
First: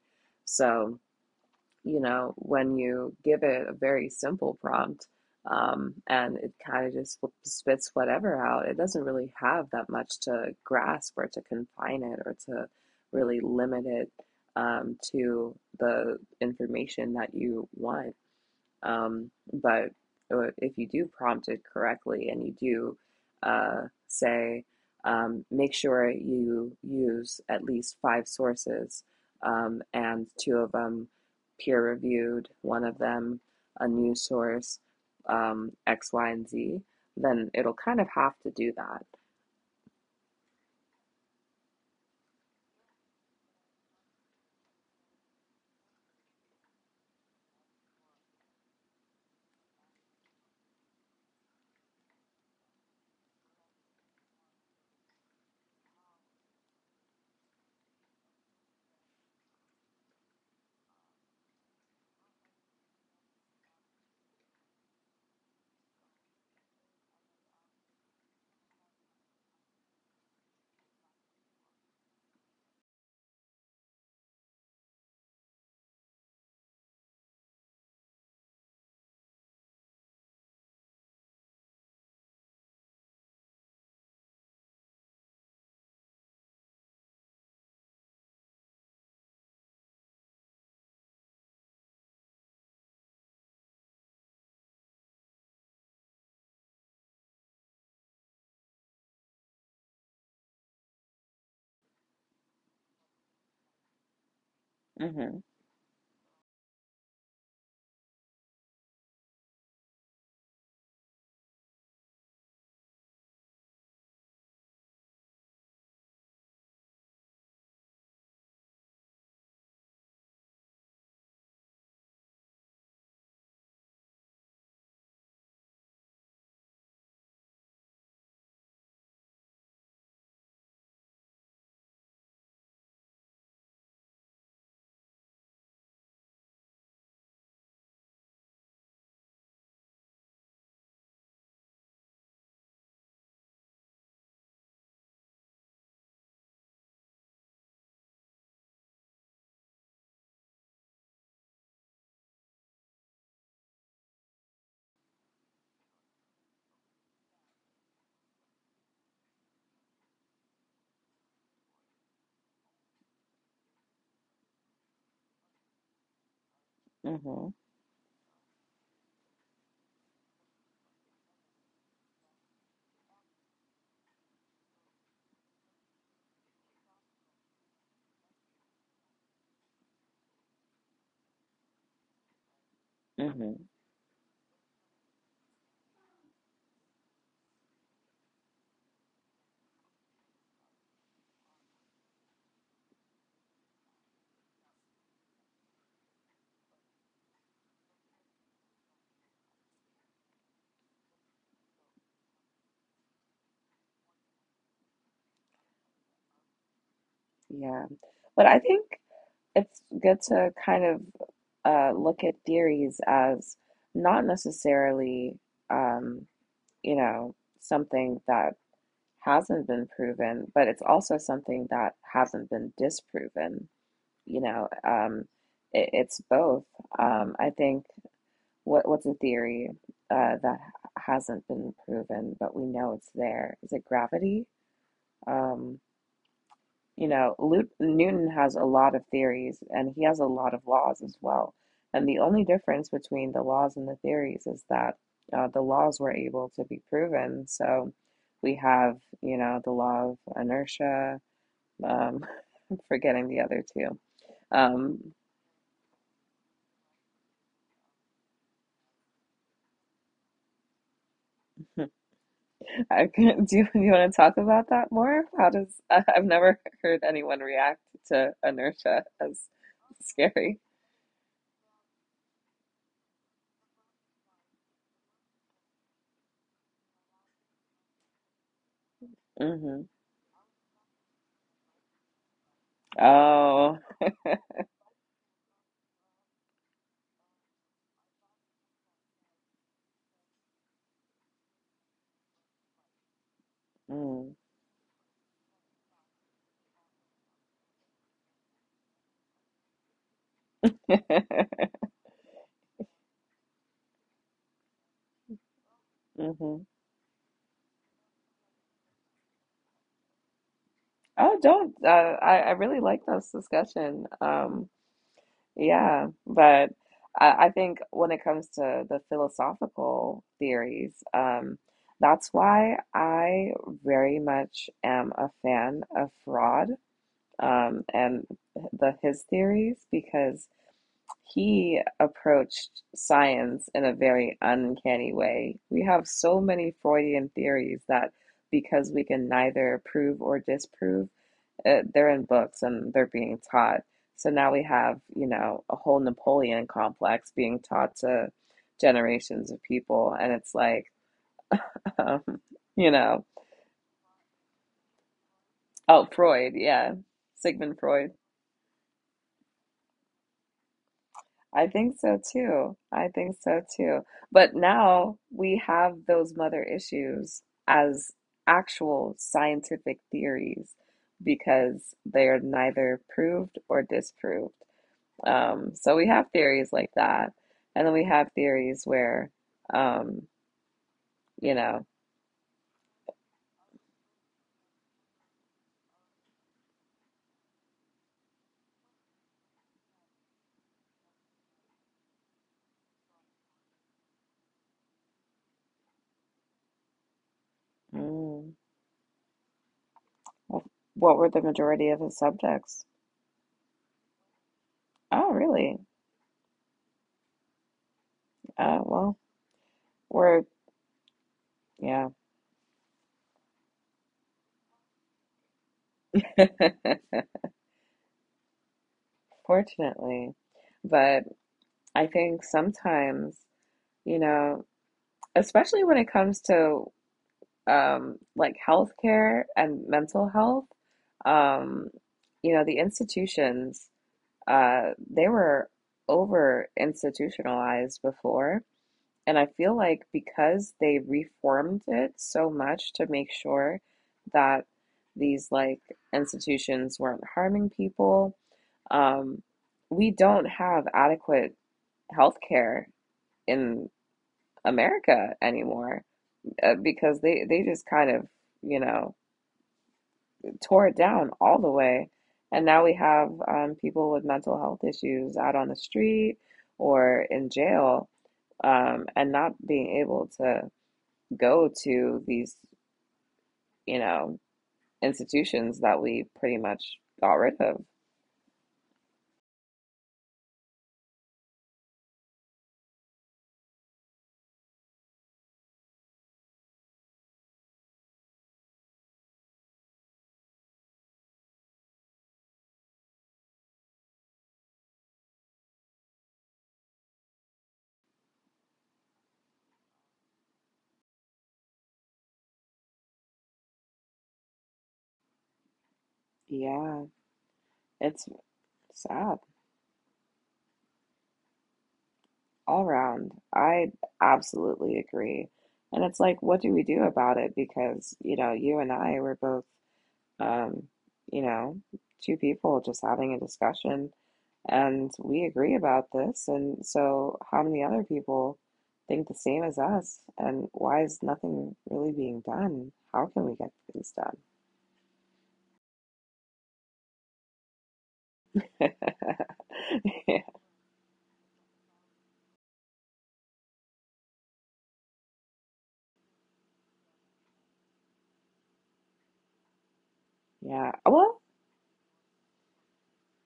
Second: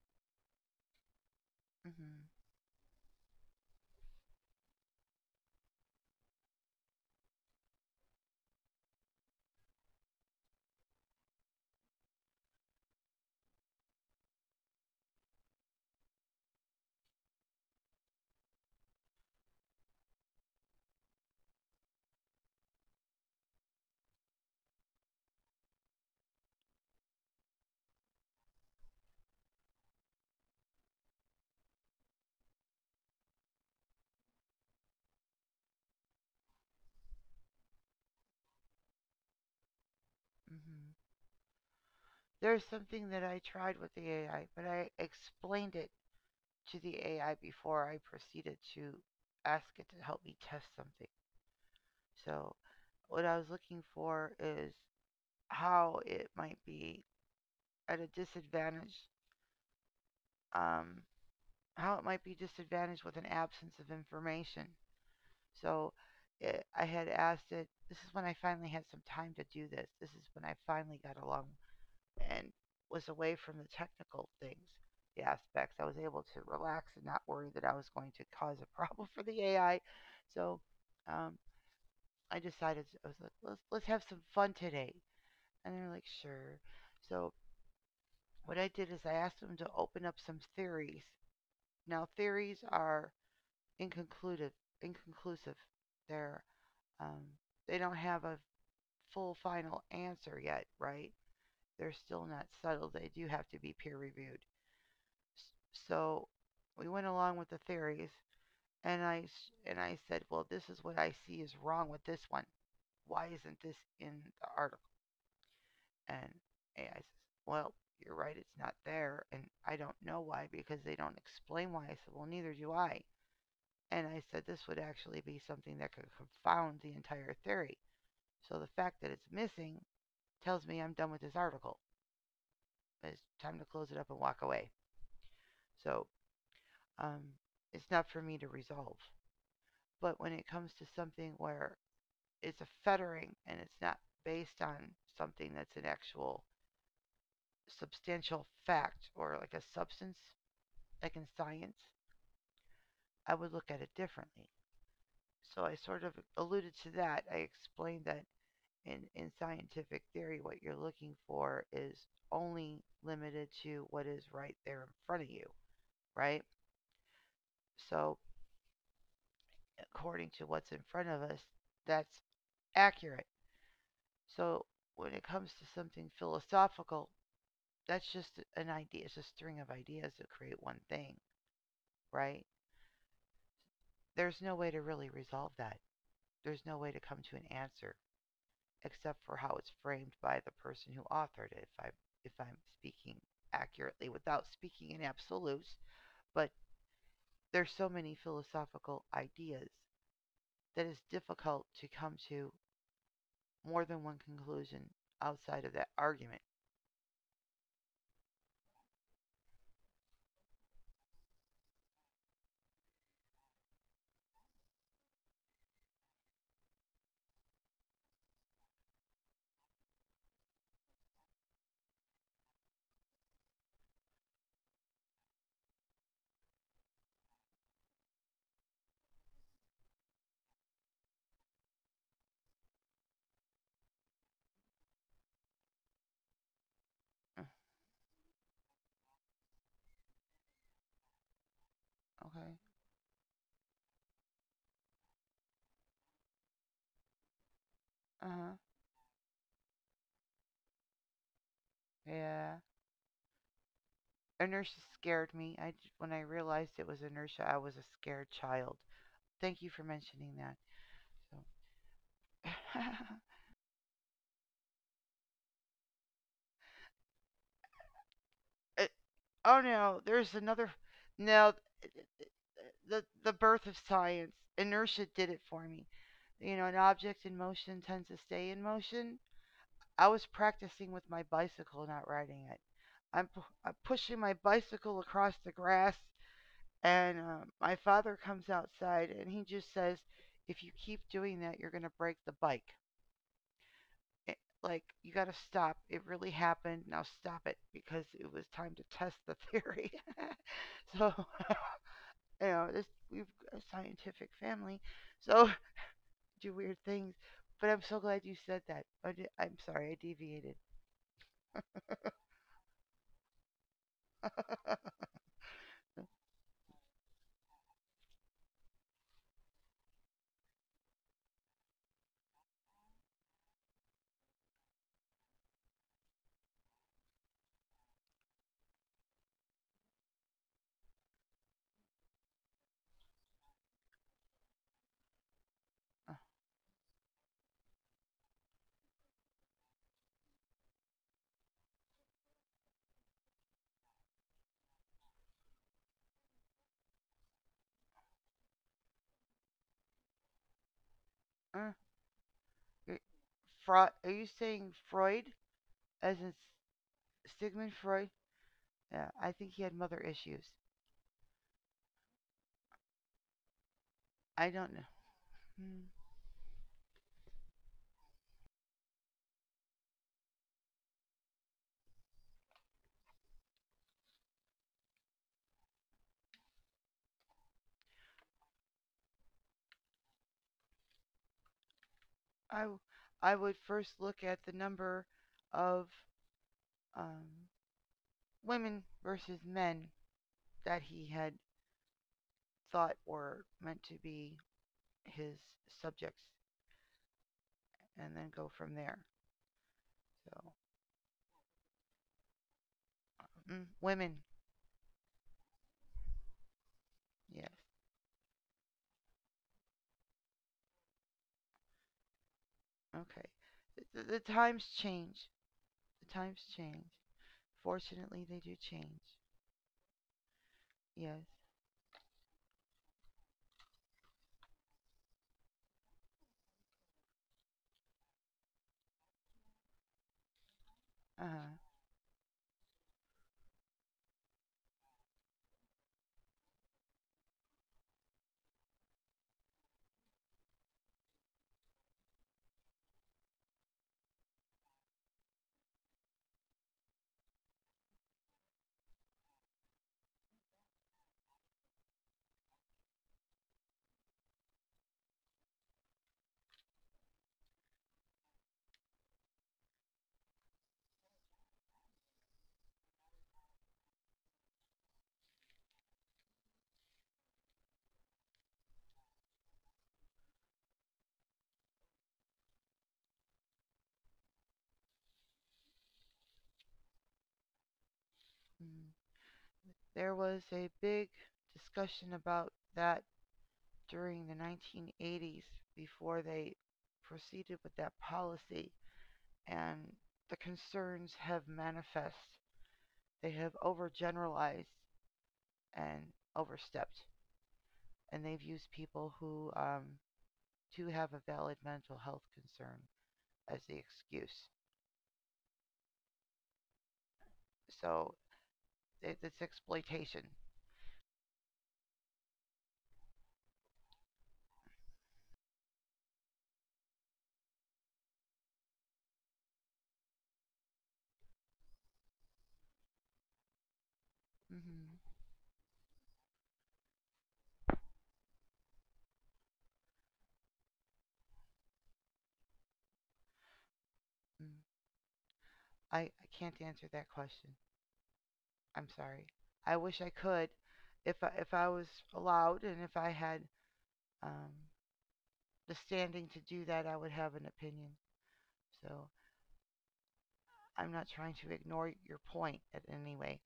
Speaker 2: So, you
Speaker 1: Mhm,
Speaker 2: know, when you give it a very simple prompt, and it kind of just spits whatever out, it doesn't really have that much to grasp or to confine it or to really limit it to the information that you want. But if you do prompt it correctly and you do, say, make sure you use at least five sources, and two of them peer reviewed, one of them a new source, X, Y, and Z, then it'll kind of have to do that.
Speaker 1: mhm. There's something that I tried with the AI, but I explained it to the AI before I proceeded to ask it to help me test something. So what I was looking for is how it might be at a disadvantage, um, how it might be disadvantaged with an absence of information. So I had asked it. This is when I finally had some time to do this. This is when I finally got along and was away from the technical things, the aspects. I was able to relax and not worry that I was going to cause a problem for the AI. So um, I decided I was like, let's have some fun today. And they're like, sure. So what I did is I asked them to open up some theories. Now theories are inconclusive. Inconclusive. They're um, they don't have a full final answer yet, right? They're still not settled. They do have to be peer reviewed.
Speaker 2: Hmm.
Speaker 1: So we went along with the theories, and I said, well, this is what I see is wrong with this one. Why isn't this in the article? And AI says, well, you're right, it's not there, and I don't know why because they don't explain why. I said, well, neither do I. And I said this would actually be something that could confound the entire theory. So the fact that it's missing tells me I'm done with this article, but it's time to close it up and walk away. So um, it's not for me to resolve. But when it comes to something where it's a fettering and it's not based on something that's an actual substantial fact or like a substance, like in science, I would look at it differently. So I sort of alluded to that. I explained that in scientific theory, what you're looking for is only limited to what is right there in front of you, right?
Speaker 2: Hmm.
Speaker 1: So according to what's in front of us, that's accurate. So when it comes to something philosophical, that's just an idea. It's a string of ideas that create one thing, right?
Speaker 2: Hmm.
Speaker 1: There's no way to really resolve that. There's no way to come to an answer except for how it's framed by the person who authored it. If I'm speaking accurately without speaking in absolutes, but there's so many philosophical ideas that it's difficult to come to more than one conclusion outside of that argument.
Speaker 2: Yeah. But I think it's good to kind of look at theories as not necessarily, um, you know, something that hasn't been proven, but it's also something that hasn't been disproven. You know, it's both. I think what's a theory that hasn't been proven, but we know it's there? Is it gravity? Um, you know, Lut Newton has a lot of theories and he has a lot of laws as well. And the only
Speaker 1: Okay.
Speaker 2: difference between the laws and the theories is that the laws were able to be proven. So
Speaker 1: Uh huh.
Speaker 2: we have, you know, the law of inertia. Um,
Speaker 1: Yeah.
Speaker 2: I'm forgetting the other two.
Speaker 1: Inertia
Speaker 2: Um,
Speaker 1: scared me. When I realized it was inertia, I was a scared child. Thank you for mentioning that. So,
Speaker 2: I can, you want to talk about that more? How does, I've never heard anyone react to
Speaker 1: uh,
Speaker 2: inertia as
Speaker 1: oh no, there's
Speaker 2: scary.
Speaker 1: another. No, th- th- th- the birth of science. Inertia did it for me. You know, an object in motion tends to stay in motion.
Speaker 2: Hmm.
Speaker 1: I was practicing with my bicycle, not riding it. I'm
Speaker 2: Oh.
Speaker 1: pushing my bicycle across the grass. And my father comes outside and he just says, if you keep doing that, you're going to break the bike.
Speaker 2: Mm.
Speaker 1: It, like, you got to stop. It really happened. Now stop it because it was time to test the theory. So, you know, this, we've a scientific family. So, do
Speaker 2: Hmm.
Speaker 1: weird things. But I'm so glad you said that. I'm sorry, I deviated.
Speaker 2: Oh, don't. I really like this discussion. Yeah, but I think when it comes to the philosophical theories, that's why I very much am a fan of Fraud, and the his theories because he approached science in a very uncanny way. We have so many Freudian theories that because we can neither prove or disprove, they're in books and they're being taught. So now we have, you know, a whole Napoleon complex being taught to generations of people. And it's like,
Speaker 1: Uh,
Speaker 2: um, you
Speaker 1: y-
Speaker 2: know,
Speaker 1: Freud, are you saying Freud?
Speaker 2: oh,
Speaker 1: As in
Speaker 2: Freud, yeah,
Speaker 1: Sigmund
Speaker 2: Sigmund
Speaker 1: Freud?
Speaker 2: Freud.
Speaker 1: Yeah, I think he had mother issues.
Speaker 2: I think so too. I think so too.
Speaker 1: I
Speaker 2: But
Speaker 1: don't know.
Speaker 2: now we
Speaker 1: Mm,
Speaker 2: have those mother issues as actual scientific theories because they are neither proved or disproved. So we have theories like that. And then we have theories where, um, you know,
Speaker 1: I w- I would first look at the number of um, women versus men that he had thought were meant to be his subjects, and then go
Speaker 2: mm,
Speaker 1: from there. So,
Speaker 2: what were the majority of his subjects?
Speaker 1: mm, women,
Speaker 2: Oh, really?
Speaker 1: yes,
Speaker 2: Uh, well, we're, yeah,
Speaker 1: okay. The times change. The times change. Fortunately, they do change.
Speaker 2: fortunately.
Speaker 1: Yes.
Speaker 2: But I think sometimes, you know, especially when it comes to, like, healthcare and mental health,
Speaker 1: Uh huh.
Speaker 2: um, you know, the institutions, they were over institutionalized before. And I feel like because they reformed it so much to make sure that these like institutions weren't harming people, um, we don't have adequate healthcare in America anymore, because they just kind of, you know, tore it down all the way. And now we have people with mental health issues out on the street or in jail, and not being able to go to these, you know, institutions that we pretty much got rid of.
Speaker 1: Mm. There was a big discussion about that during the 1980s before they proceeded with that policy, and the concerns have manifest. They have overgeneralized and overstepped, and they've used people who do have a valid mental health concern as the excuse.
Speaker 2: Yeah,
Speaker 1: So
Speaker 2: it's sad
Speaker 1: it's exploitation.
Speaker 2: all around. I absolutely agree. And it's like, what do we do about it? Because, you know, you and I were both, um, you know, two people just having a discussion
Speaker 1: Mm-hmm.
Speaker 2: and we agree about this. And so, how many other people think the same as us? And why is nothing really being done? How can we get things done?
Speaker 1: Mm. I can't answer that question. I'm sorry. I wish I
Speaker 2: Yeah.
Speaker 1: could. If I was allowed and if I had um, the standing to do that, I would have an opinion. So I'm
Speaker 2: Yeah.
Speaker 1: not trying
Speaker 2: Well,
Speaker 1: to ignore your point at any way.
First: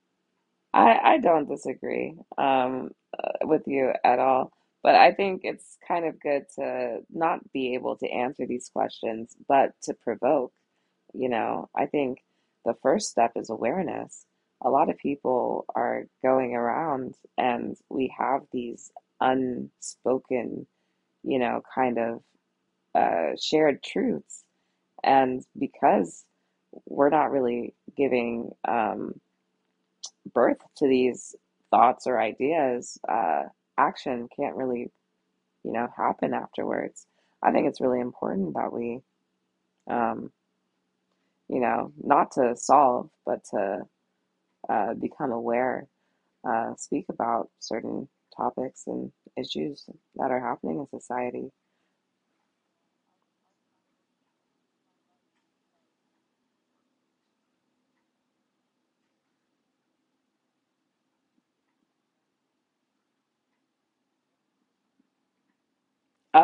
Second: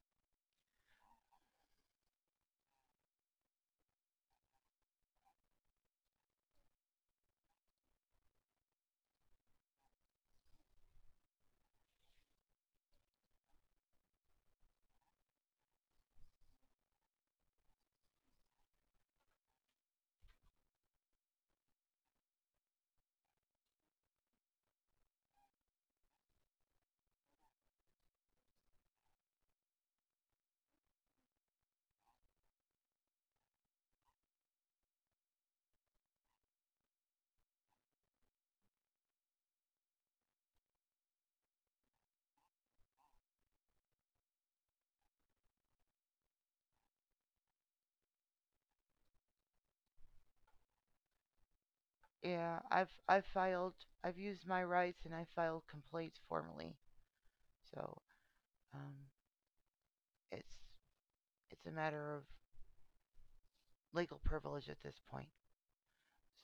Speaker 2: I don't disagree, with you at all, but I think it's kind of good to not be able to answer these questions, but to provoke. You know, I think the first step is awareness. A lot of people are going around and we have these unspoken, you know, kind of shared truths. And because we're not really giving, birth to these thoughts or ideas, action can't really, you know, happen afterwards. I think it's really important that we, um, not to solve, but to become aware, speak about certain topics and issues that are happening in society.
Speaker 1: Yeah, I've filed I've used my rights and I filed complaints formally. So um, it's it's a matter of legal privilege at this point.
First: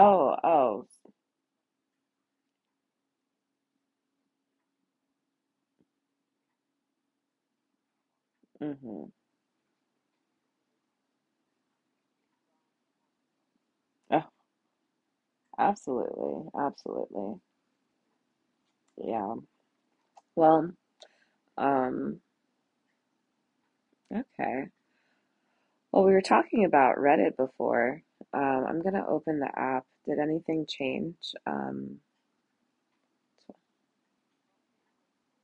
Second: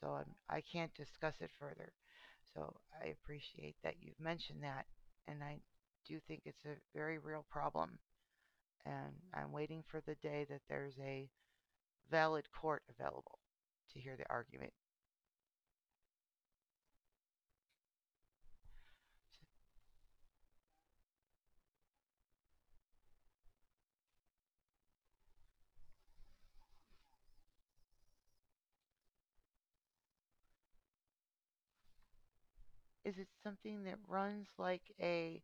Speaker 1: So I
Speaker 2: oh,
Speaker 1: can't discuss it further. So I appreciate that you've mentioned that, and I do think it's a very real problem.
Speaker 2: mm-hmm.
Speaker 1: And I'm waiting for the day that there's a valid court available to hear
Speaker 2: Oh,
Speaker 1: the argument.
Speaker 2: absolutely, absolutely. Yeah. Well, um, okay. Well, we were talking about Reddit before. I'm gonna open the app. Did anything change?
Speaker 1: Is it something that runs like a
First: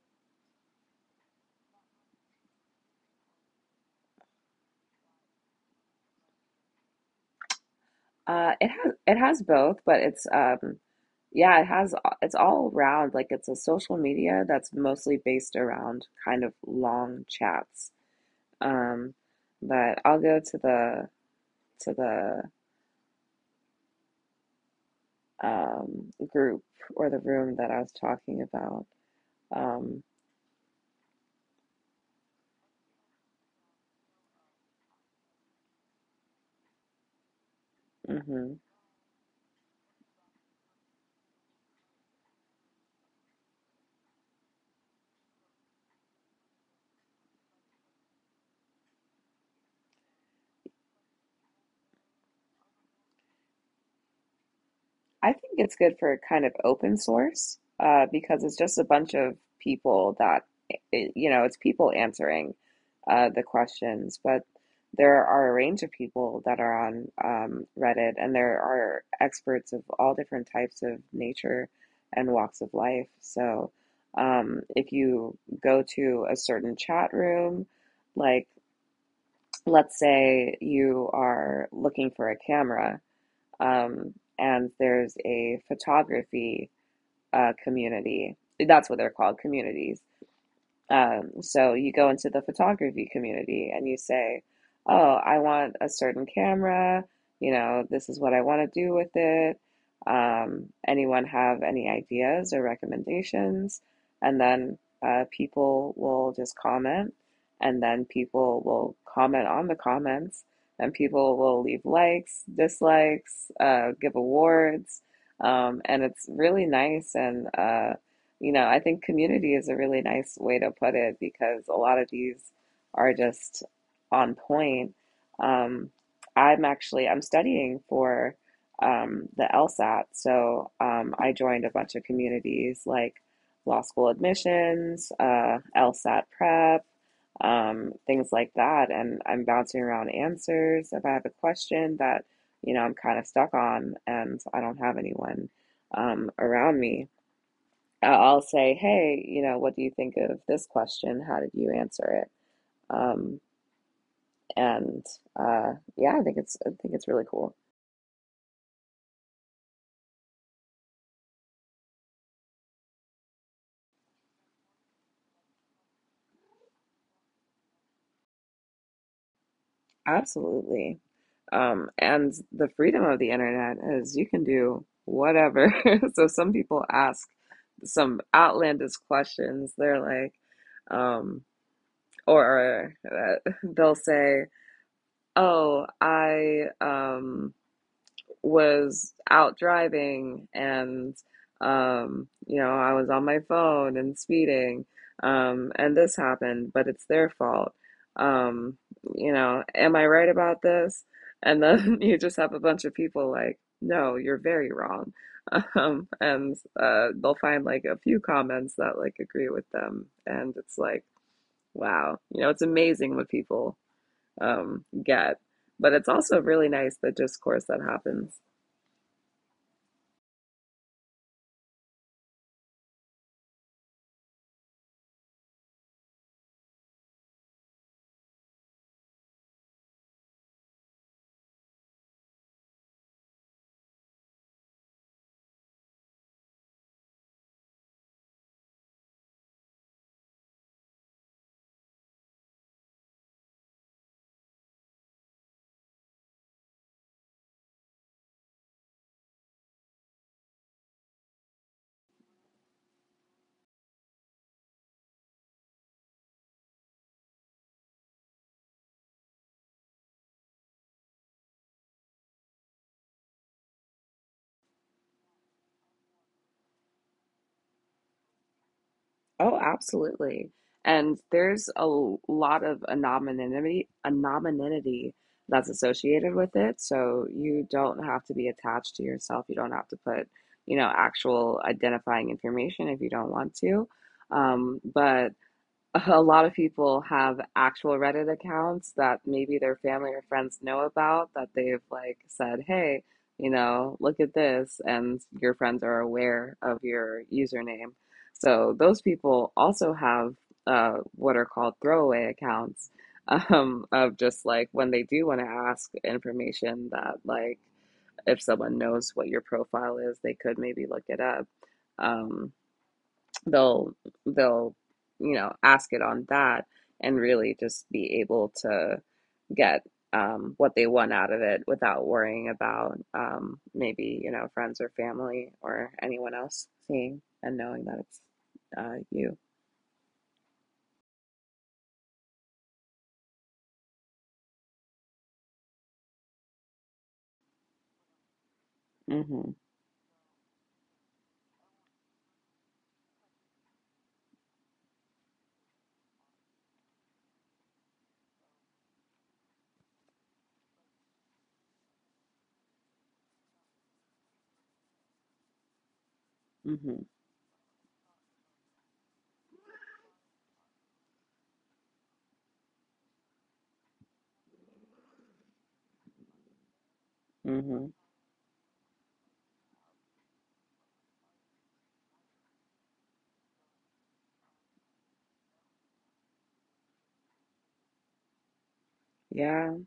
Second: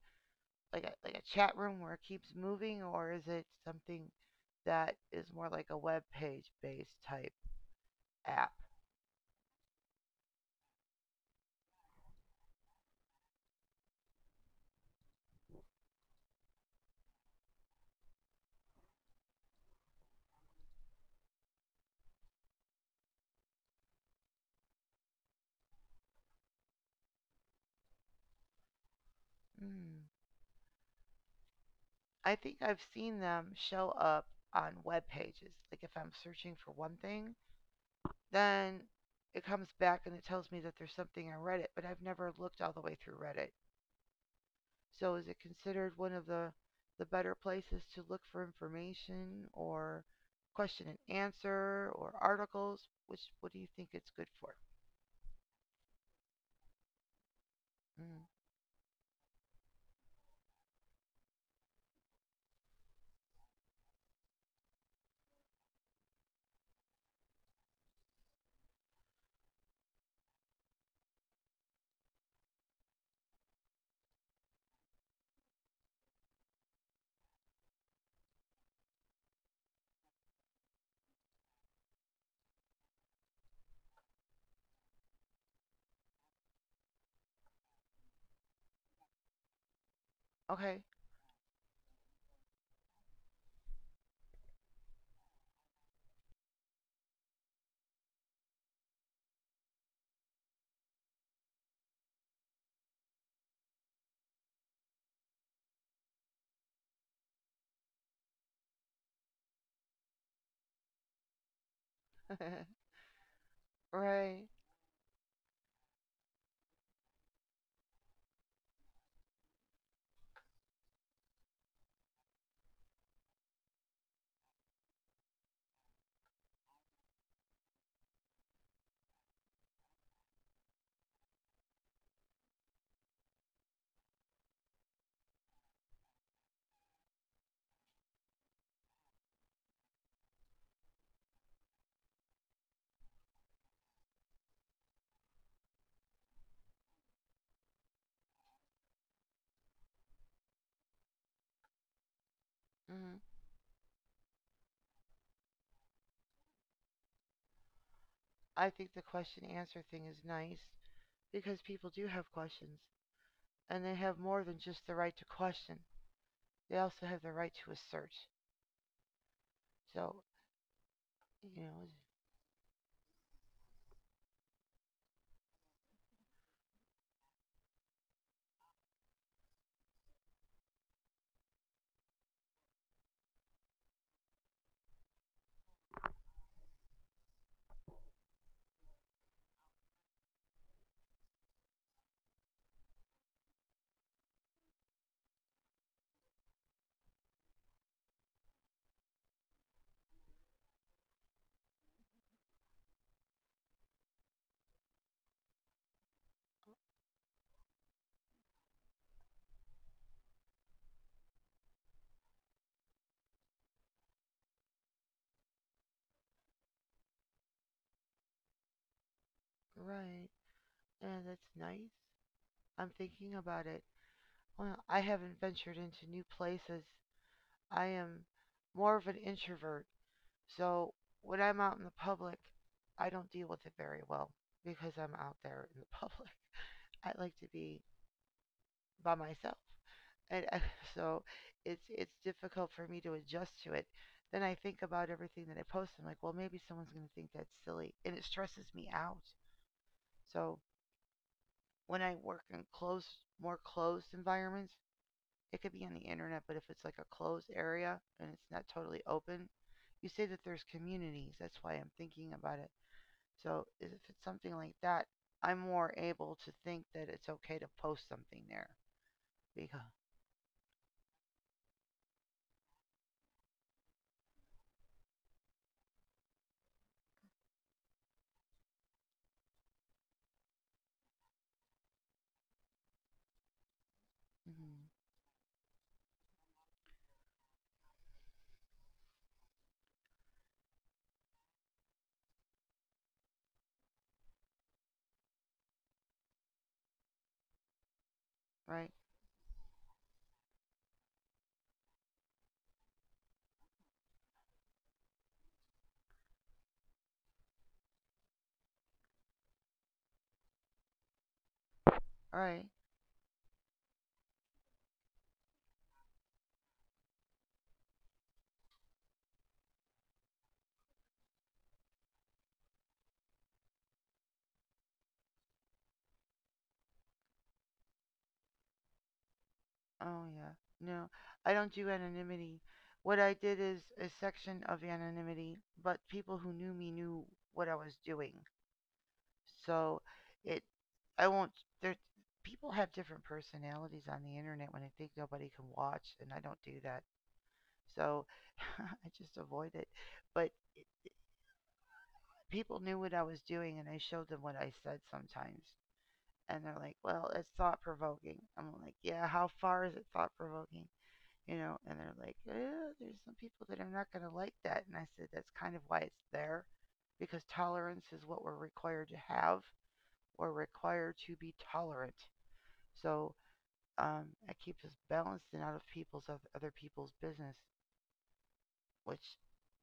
Speaker 1: like a chat room where it keeps moving, or is it something that is more like a web page based type app?
Speaker 2: It has, it has both, but it's yeah, it has, it's all around, like it's a social media that's mostly based around kind of long chats. Um, but I'll go to the to the group or the room that I was talking about. Um,
Speaker 1: Hmm. I think I've seen them show up on web pages. Like if I'm searching for one thing,
Speaker 2: mhm.
Speaker 1: then it comes back and it tells me that there's something on Reddit, but I've never looked all the way through Reddit. So is it considered one of the better places to look for information or question and answer or articles? Which what do you think it's good for?
Speaker 2: I think it's good for kind of open source,
Speaker 1: Mm.
Speaker 2: because it's just a bunch of people that, it, you know, it's people answering the questions, but there are a range of people that are on, Reddit, and there are experts of all different types of nature and walks of life. So if you go to a certain chat room, like, let's say you are looking for a camera, and there's a photography community. That's what they're called, communities.
Speaker 1: Okay,
Speaker 2: So you go into the photography community and you say, "Oh, I want a certain camera. You know, this is what I want to do with it. Anyone have any ideas or recommendations?" And then people will just comment, and then people will comment on the comments, and people will leave likes, dislikes, give
Speaker 1: right.
Speaker 2: awards. And it's really nice and you know, I think community is a really nice way to put it because a lot of these are just on point. Um, I'm studying for the LSAT, so I joined a bunch of communities like law school admissions, LSAT prep, things like that, and I'm bouncing around answers if I have a question that, you know, I'm kind of stuck on and I don't have anyone around me. I- I'll say, hey, you know, what do you think of this question? How did you answer it?
Speaker 1: Mm.
Speaker 2: Um, and yeah, I think it's, I think it's really cool.
Speaker 1: I think the question answer thing is nice because people do have questions and they have more than just the right to question. They also have the right to assert. So
Speaker 2: Absolutely.
Speaker 1: you know,
Speaker 2: And the freedom of the internet is you can do whatever. So some people ask some outlandish questions. They're like, um, or they'll say, oh, I was out driving and you know I was on my phone and speeding, and this happened but it's their fault, um you know am I right about this? And then you just have a bunch of people like, no, you're very wrong. And they'll find like a few comments that like agree with them and it's like, wow, you know, it's amazing what people get, but it's also really nice the discourse that happens.
Speaker 1: right. Yeah, that's nice. I'm thinking about it. Well, I haven't ventured into new places. I am more of an introvert. So when I'm out in the public, I don't deal with it very well because I'm out there in the public. I like to be by myself. And I, so it's difficult for me to adjust to it. Then I think about everything that I post. I'm like, well, maybe someone's going to think that's silly, and it stresses me out. So when I work in close, more closed environments, it could be on the internet, but if it's like a closed area and it's not totally open, you say that there's communities. That's why I'm thinking about it. So if it's something like that, I'm more able to think that it's okay to post something there.
Speaker 2: Oh,
Speaker 1: Because,
Speaker 2: absolutely. And there's a lot of anonymity, anonymity, that's associated with it. So you don't have to be attached to yourself. You don't have to put, actual identifying information if you don't want to. Um,
Speaker 1: mhm,
Speaker 2: but a lot of people have actual Reddit accounts that maybe their family or friends know about that they've like said, hey, look at this, and your friends are aware of your username. So
Speaker 1: right?
Speaker 2: those people also have what are called throwaway accounts of just like when they do want to ask information that like if someone knows what your profile is, they could maybe look it up.
Speaker 1: All
Speaker 2: Um,
Speaker 1: right.
Speaker 2: they'll they'll ask it on that and really just be able to get what they want out of it without worrying about maybe friends or family or anyone else seeing and knowing that it's you.
Speaker 1: Oh, yeah. No, I don't do anonymity. What I did is a section of anonymity, but people who knew me knew what I was doing.
Speaker 2: Mm-hmm.
Speaker 1: So it, I won't. There, people have different personalities on the internet when they think nobody can watch, and I don't do that. So I just avoid it. But people knew what I was doing, and I showed them what I said sometimes, and they're
Speaker 2: Mm-hmm.
Speaker 1: like, "Well, it's thought provoking." I'm like, "Yeah, how far is it thought provoking?" You know, and they're like, eh, "There's some people that are not going to like that," and I said, "That's kind of why it's there." Because
Speaker 2: Mm-hmm.
Speaker 1: tolerance is what we're required to have. We're required to be tolerant. So that keeps us balanced and out of people's of other people's business, which
Speaker 2: Yeah.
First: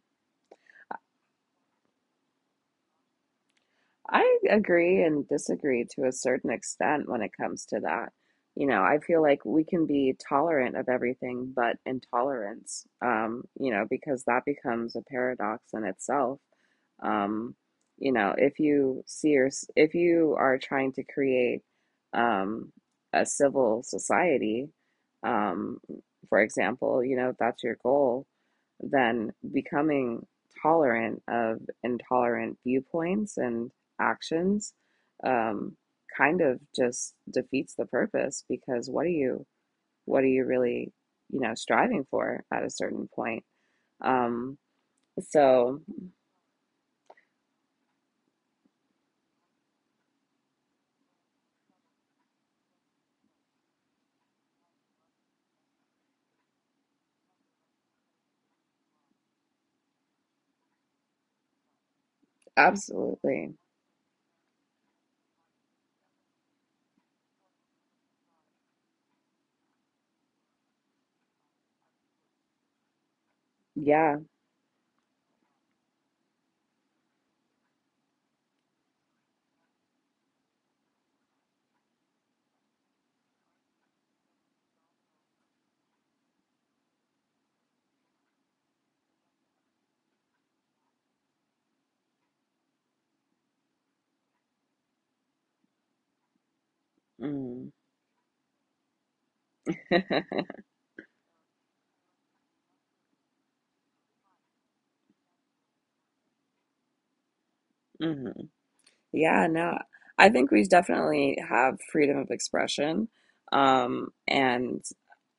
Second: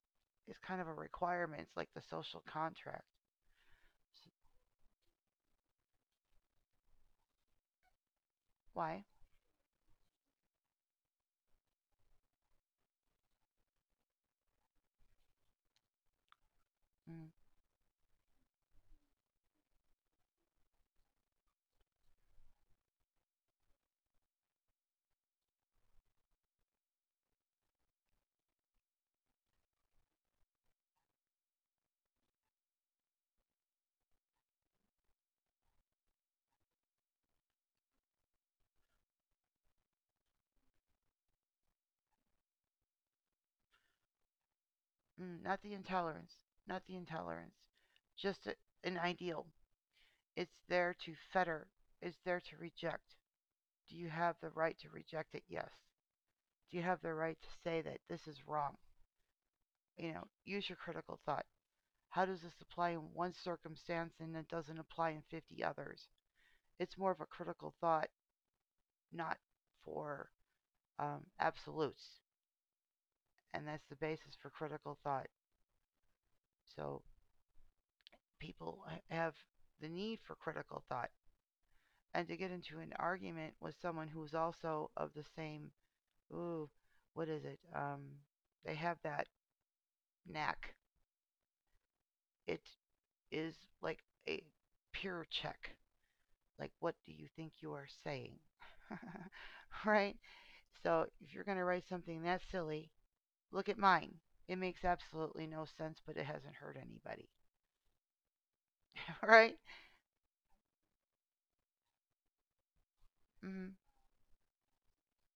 Speaker 1: is kind of a requirement. It's like the social contract. S-
Speaker 2: I agree and disagree to a certain extent when it comes to that. You know, I
Speaker 1: why?
Speaker 2: feel like we can be tolerant of everything but intolerance, you know, because that becomes a paradox in itself.
Speaker 1: Mm,
Speaker 2: Um, you know, if you are trying to create um, a civil society, um, for example, you know, if that's your goal then becoming tolerant of intolerant viewpoints and actions um, kind of just defeats the purpose because what are you really striving for at a certain point um
Speaker 1: mm, not the
Speaker 2: so
Speaker 1: intolerance. Not the intolerance. Just an ideal. It's there to fetter. It's there to reject. Do you have the right to reject it? Yes. Do you have the right to say that this is wrong? You know, use your critical thought. How does this apply in one
Speaker 2: Absolutely.
Speaker 1: circumstance and it doesn't apply in 50 others? It's more of a critical thought not for absolutes. And that's the
Speaker 2: Yeah.
Speaker 1: basis for critical thought. So people have the need for critical thought. And to get into an argument with someone who's also of the same, ooh, what is it? They have that knack. It is like a peer check. Like, what do you think
Speaker 2: Mm.
Speaker 1: you are saying? Right?
Speaker 2: Mm-hmm.
Speaker 1: So if you're going to write something that silly, look at mine. It makes absolutely no sense, but it hasn't hurt anybody.
Speaker 2: Yeah,
Speaker 1: Right?
Speaker 2: no, I think we definitely have freedom of expression.
Speaker 1: Mm-hmm.
Speaker 2: And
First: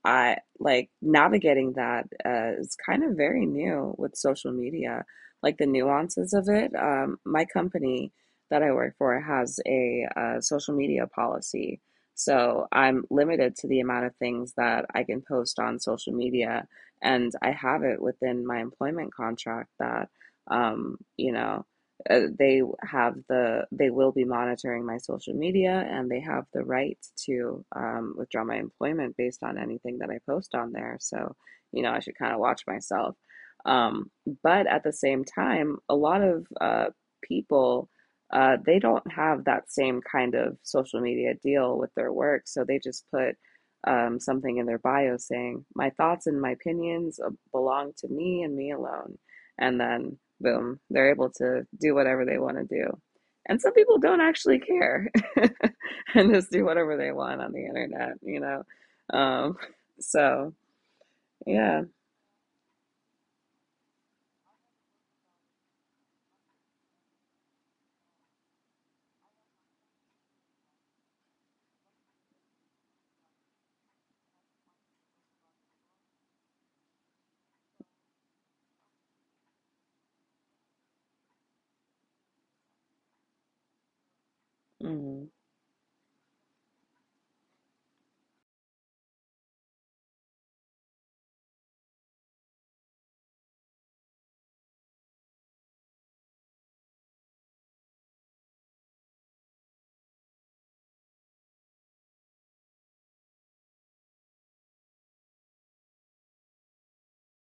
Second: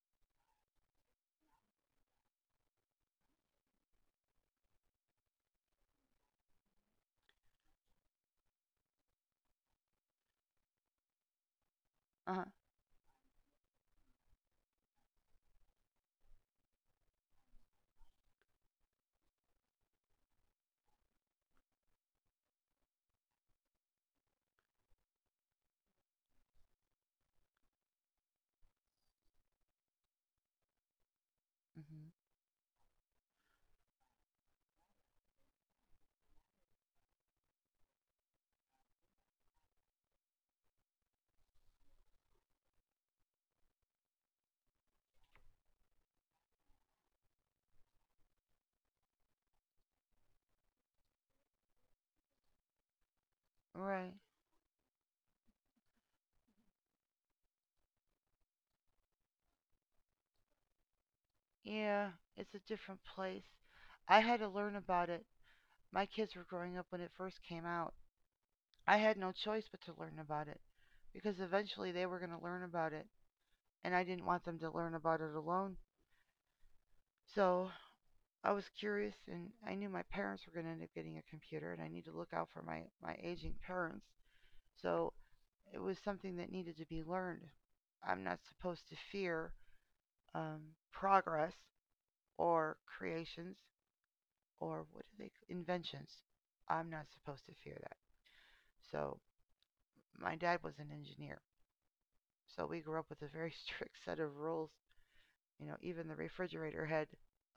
Speaker 2: I like navigating that is kind of very new with social media, like the nuances of it. My company that I work for has a social media policy.
Speaker 1: Uh-huh.
Speaker 2: So I'm limited to the amount of things that I can post on social media, and I have it within my employment contract that, um, you know they have the they will be monitoring my social media and they have the right to withdraw my employment based on anything that I post on there. So, you know, I
Speaker 1: Mm-hmm.
Speaker 2: should kind of watch myself. Um, but at the same time, a lot of people they don't have that same kind of social media deal with their work, so they just put something in their bio saying, "My thoughts and my opinions belong to me and me alone," and then boom, they're able to do whatever they want to do. And some people
Speaker 1: Right.
Speaker 2: don't actually care and just do whatever they want on the internet, you know. Um, so yeah.
Speaker 1: Yeah, it's a different place. I had to learn about it. My kids were growing up when it first came out. I had no choice but to learn about it because eventually they were going to learn about it, and I didn't want them to learn about it alone. So I was curious, and I knew my parents were going to end up getting a computer, and I need to look out for my aging parents. So
Speaker 2: Mm.
Speaker 1: it was something that needed to be learned. I'm not supposed to fear um, progress or creations or what do they inventions. I'm not supposed to fear that. So my dad was an engineer, so we grew up with a very strict set of rules. You know, even the refrigerator had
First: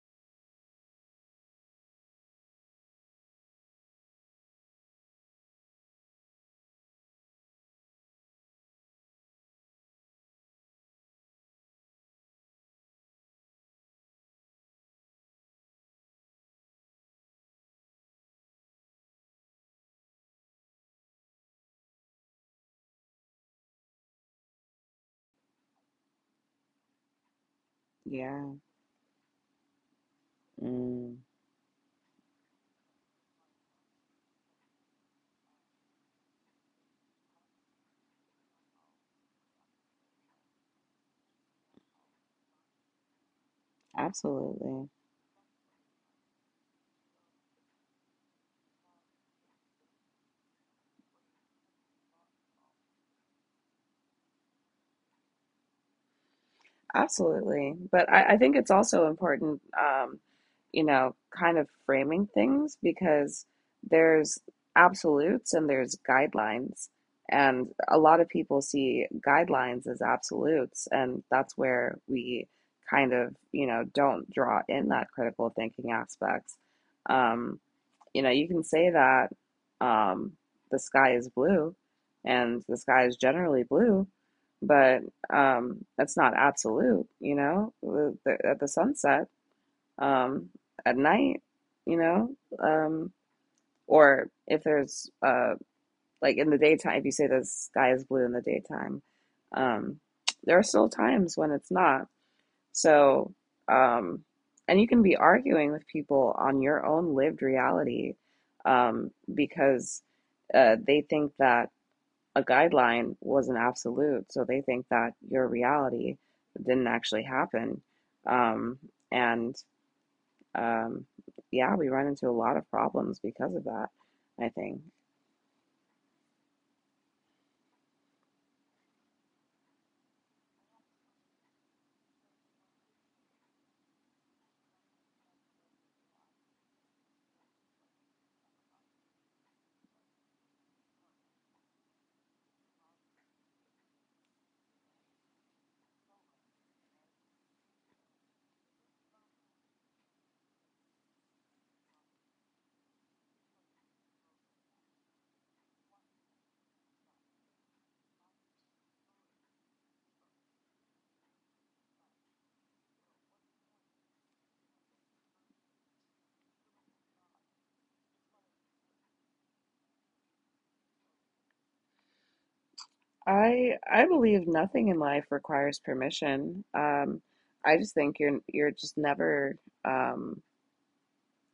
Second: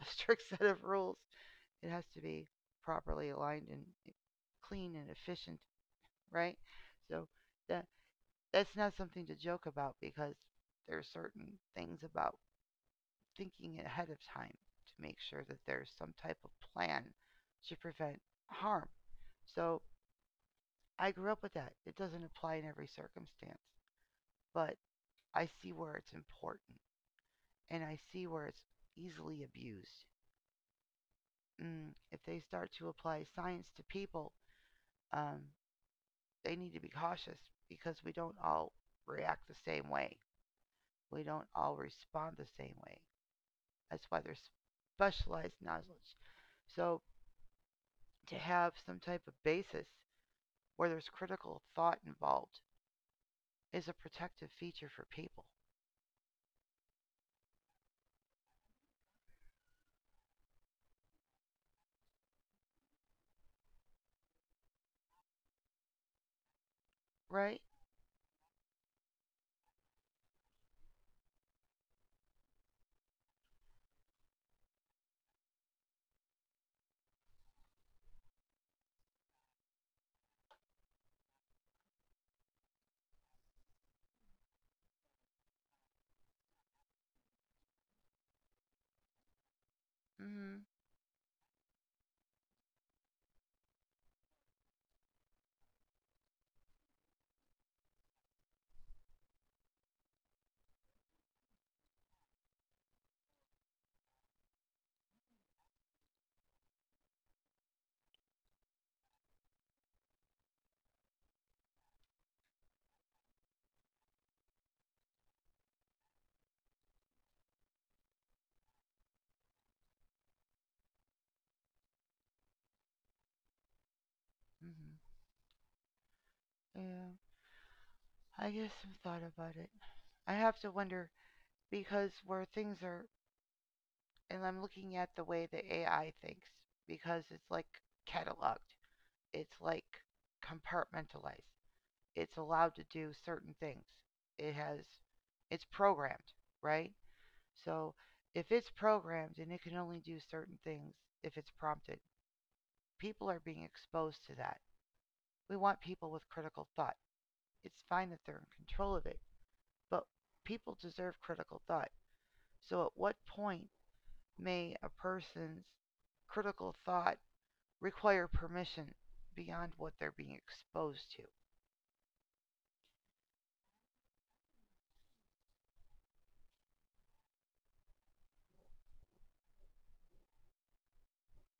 Speaker 1: a strict set of rules. It has to be properly aligned and eh, clean and efficient, right? So that that's not something to joke about because there's certain things about thinking ahead of time to make sure that there's some type of plan to prevent harm. So I grew up with that. It doesn't apply in every circumstance, but I see where it's important and I see where
Speaker 2: Yeah.
Speaker 1: it's easily abused.
Speaker 2: Mm.
Speaker 1: Mm, if they start to apply science to people, um, they need to be cautious because we don't all react the same way. We don't all respond the same way. That's why there's
Speaker 2: Absolutely.
Speaker 1: specialized knowledge. So to have some type of basis where there's critical thought involved is a protective feature for people,
Speaker 2: Absolutely. But I think it's also important, you know, kind of framing things because there's absolutes and there's guidelines.
Speaker 1: right?
Speaker 2: And a lot of people see guidelines as absolutes. And that's where we kind of, you know, don't draw in that critical thinking aspects. Um, you know, you can say that um, the sky is blue and the sky is generally blue, but that's not absolute, you know, at the sunset, um,
Speaker 1: Mhm.
Speaker 2: at night, you know, um, or if there's like in the daytime, if you say the sky is blue in the daytime, um, there are still times when it's not so, um, and you can be arguing with people on your own lived reality because they think that a guideline was an absolute. So they think that your reality didn't actually happen. Um, and um, yeah, we run into a lot of problems because of that, I think.
Speaker 1: Mhm. Yeah. I guess I've thought about it. I have to wonder because where things are, and I'm looking at the way the AI thinks because it's like cataloged. It's like compartmentalized. It's allowed to do certain things. It has, it's programmed, right? So if it's programmed and it can only do certain things if it's prompted, people are being exposed to that. We want people with critical thought. It's fine that they're in control of it, but people deserve critical thought. So at what point may a person's critical thought require permission beyond what they're being exposed to?
Speaker 2: I believe nothing in life requires permission. I just think you're just never um,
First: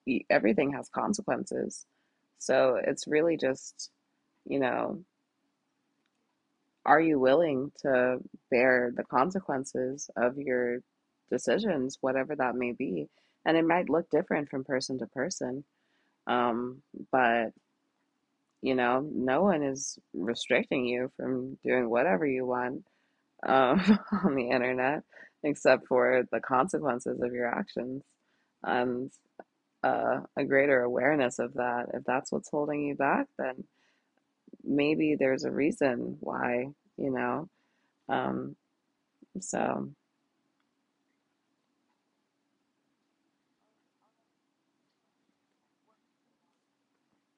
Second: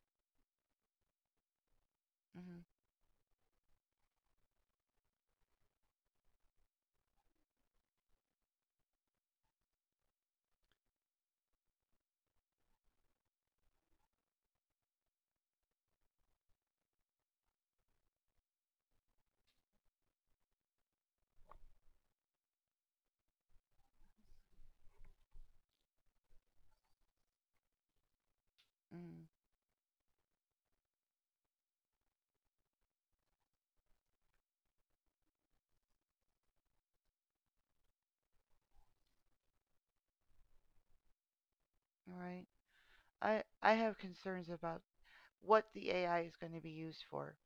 Speaker 2: Everything has consequences.
Speaker 1: Mm-hmm.
Speaker 2: So it's really just, you know, are you willing to bear the consequences of your decisions, whatever that may be? And it might look different from person to person. Um, but you know, no one is restricting you from doing whatever you want um, on the internet except for the consequences of your actions. And
Speaker 1: Mm-hmm.
Speaker 2: a greater awareness of that. If that's what's holding you back, then maybe there's a reason why, you know. Um, so,
Speaker 1: All right. I have concerns about what the AI is going to be used for.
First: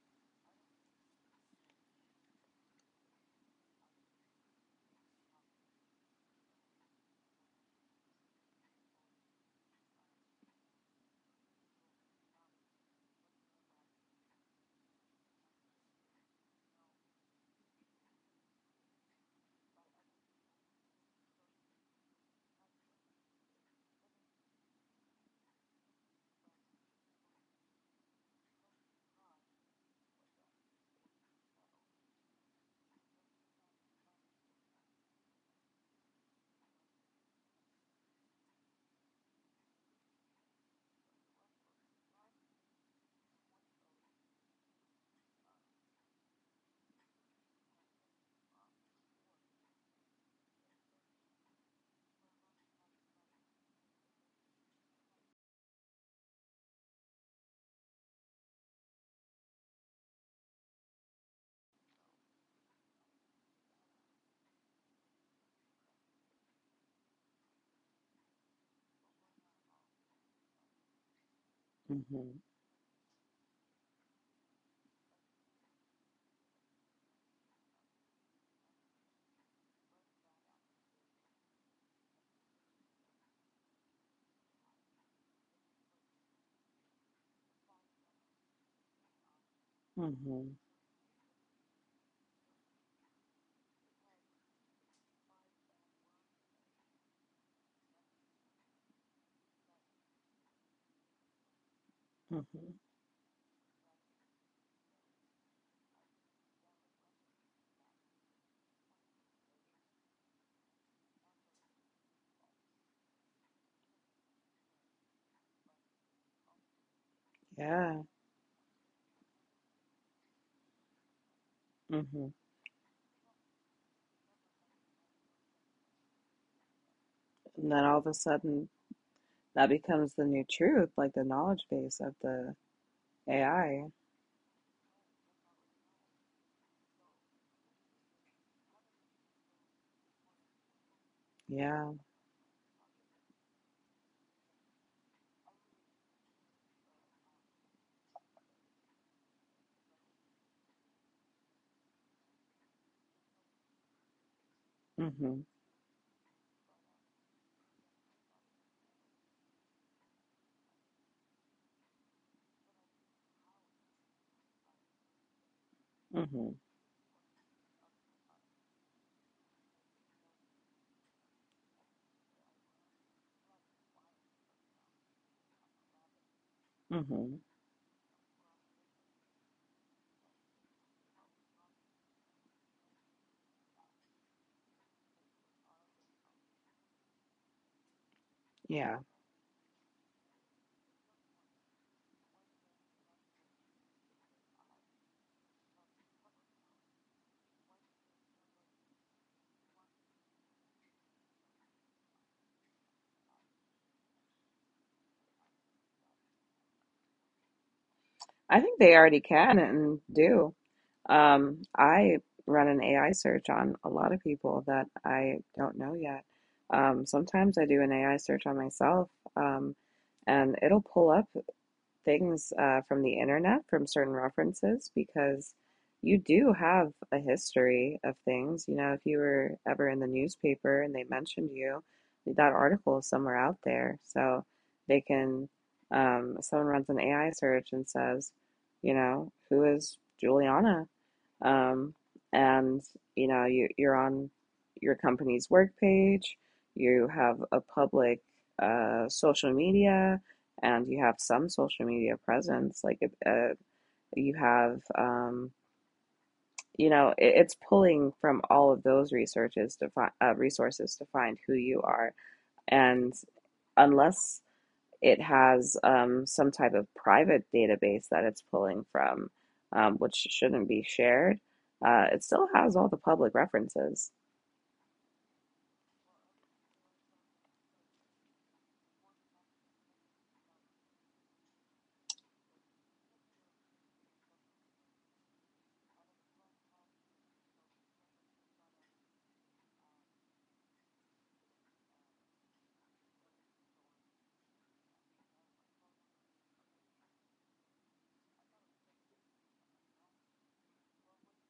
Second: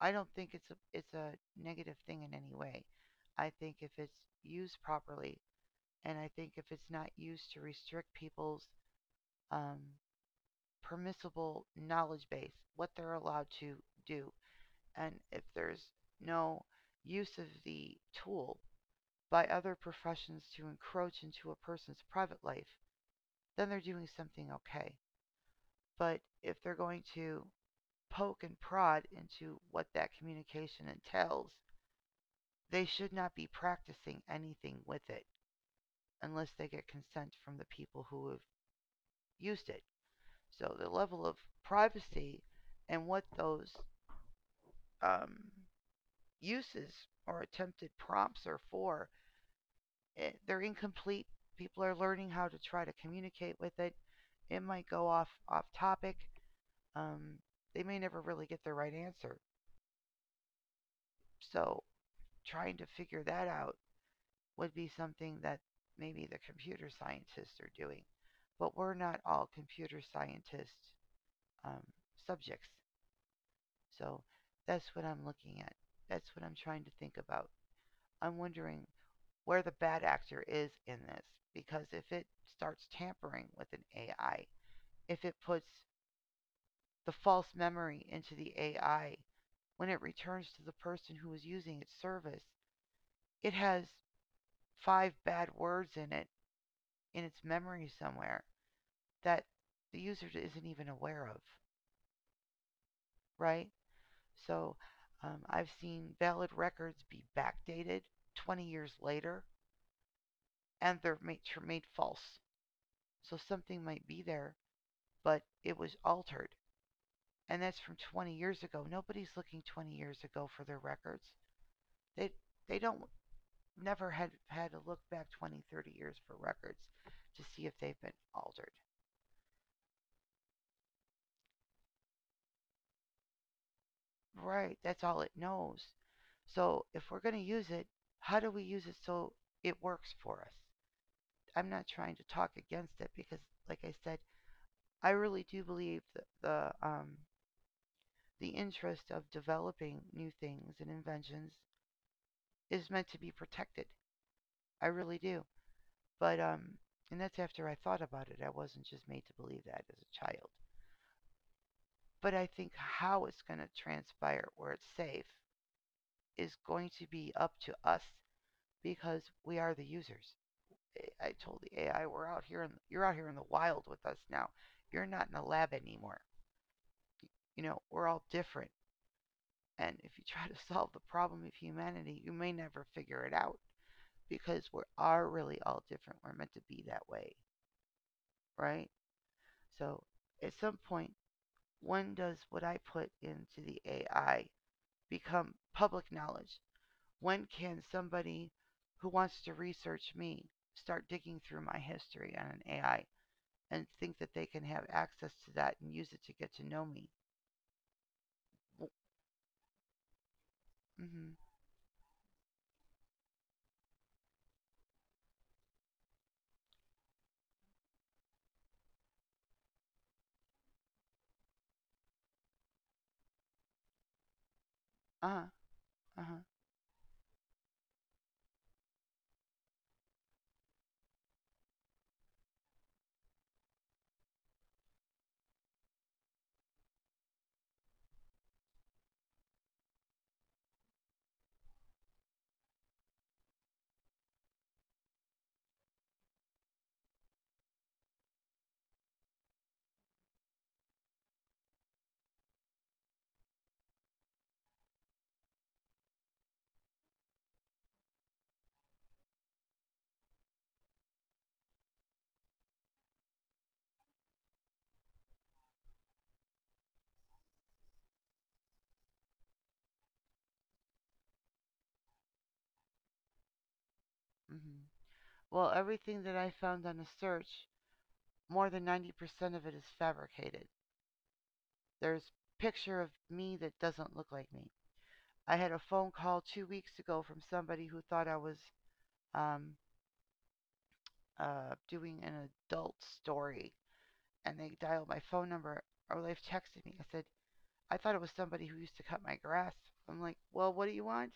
Speaker 1: I don't think it's a negative thing in any way. I think if it's used properly, and I think if it's not used to restrict people's um, permissible knowledge base, what they're allowed to do, and if there's no use of the tool by other professions to encroach into a person's private life, then they're doing something okay. But if they're going to poke and prod into what that communication entails, they should not be practicing anything with it unless they get consent from the people who have used it. So the level of privacy and what those um, uses or attempted prompts are for, they're incomplete. People are learning how to try to communicate with it. It might go off topic. Um, they may never really get the right answer. So trying to figure that out would be something that maybe the computer scientists are doing. But we're not all computer scientist um,
Speaker 2: hmm.
Speaker 1: subjects. So that's what I'm looking at. That's what I'm trying to think about. I'm wondering where the bad actor is in this because if it starts tampering with an AI, if it puts the false memory into the AI when it returns
Speaker 2: Hmm.
Speaker 1: to the person who is using its service, it has five bad words in it in its memory somewhere that the user isn't even aware of,
Speaker 2: Hmm.
Speaker 1: right? So I've seen valid records be backdated 20 years later and they're were made false. So something might be there, but it was altered. And that's from
Speaker 2: Yeah.
Speaker 1: 20 years ago. Nobody's looking 20 years ago for their records.
Speaker 2: Hmm.
Speaker 1: They they don't never had to look back 20, 30 years for records to see
Speaker 2: And
Speaker 1: if
Speaker 2: then all
Speaker 1: they've
Speaker 2: of a
Speaker 1: been
Speaker 2: sudden,
Speaker 1: altered.
Speaker 2: that becomes the new truth, like the knowledge base of the AI.
Speaker 1: Right, that's all it knows. So if we're going to use it, how do we use it so it works for us? I'm not
Speaker 2: Yeah.
Speaker 1: trying to talk against it because like I said, I really do believe that the um the interest of developing new things and inventions is meant to be protected. I really
Speaker 2: Hmm.
Speaker 1: do. But, and that's after I thought about it. I wasn't just made to believe that as a child. But I think how it's going to transpire where it's safe
Speaker 2: Hmm.
Speaker 1: is going to be up to us because we are the users. I- told the AI, we're out here, in, you're out here in the wild with us now. You're not in a lab anymore.
Speaker 2: Hmm.
Speaker 1: You know, we're all different. And if you try to solve the problem of humanity, you may never figure it out, because we are really all different. We're meant to be that way, right?
Speaker 2: Yeah.
Speaker 1: So at some point, when does what I put into the AI become public knowledge? When can somebody who wants to research me start digging through my history on an AI and think that they can have access to that and use it to get to know me?
Speaker 2: I think they already can and do.
Speaker 1: Mm-hmm.
Speaker 2: I run an AI search on a lot of people that I don't know yet. Sometimes I do an AI search on myself, um, and it'll pull up things from the internet, from certain references, because
Speaker 1: Uh-huh.
Speaker 2: you do
Speaker 1: Uh-huh.
Speaker 2: have a history of things. You know, if you were ever in the newspaper and they mentioned you, that article is somewhere out there. So they can, someone runs an AI search and says, you know, who is Juliana? Um, and you know, you're on your company's work page, you have a public social media and you have some social media presence like you have you know it's pulling from all of those resources to find who you are and unless it has some type of private database that it's pulling from which shouldn't be shared it still has all the public references.
Speaker 1: Mm-hmm. Well, everything that I found on a search, more than 90% of it is fabricated. There's a picture of me that doesn't look like me. I had a phone call 2 weeks ago from somebody who thought I was um, doing an adult story, and they dialed my phone number, or they've texted me. I said, I thought it was somebody who used to cut my grass. I'm like, well, what do you want?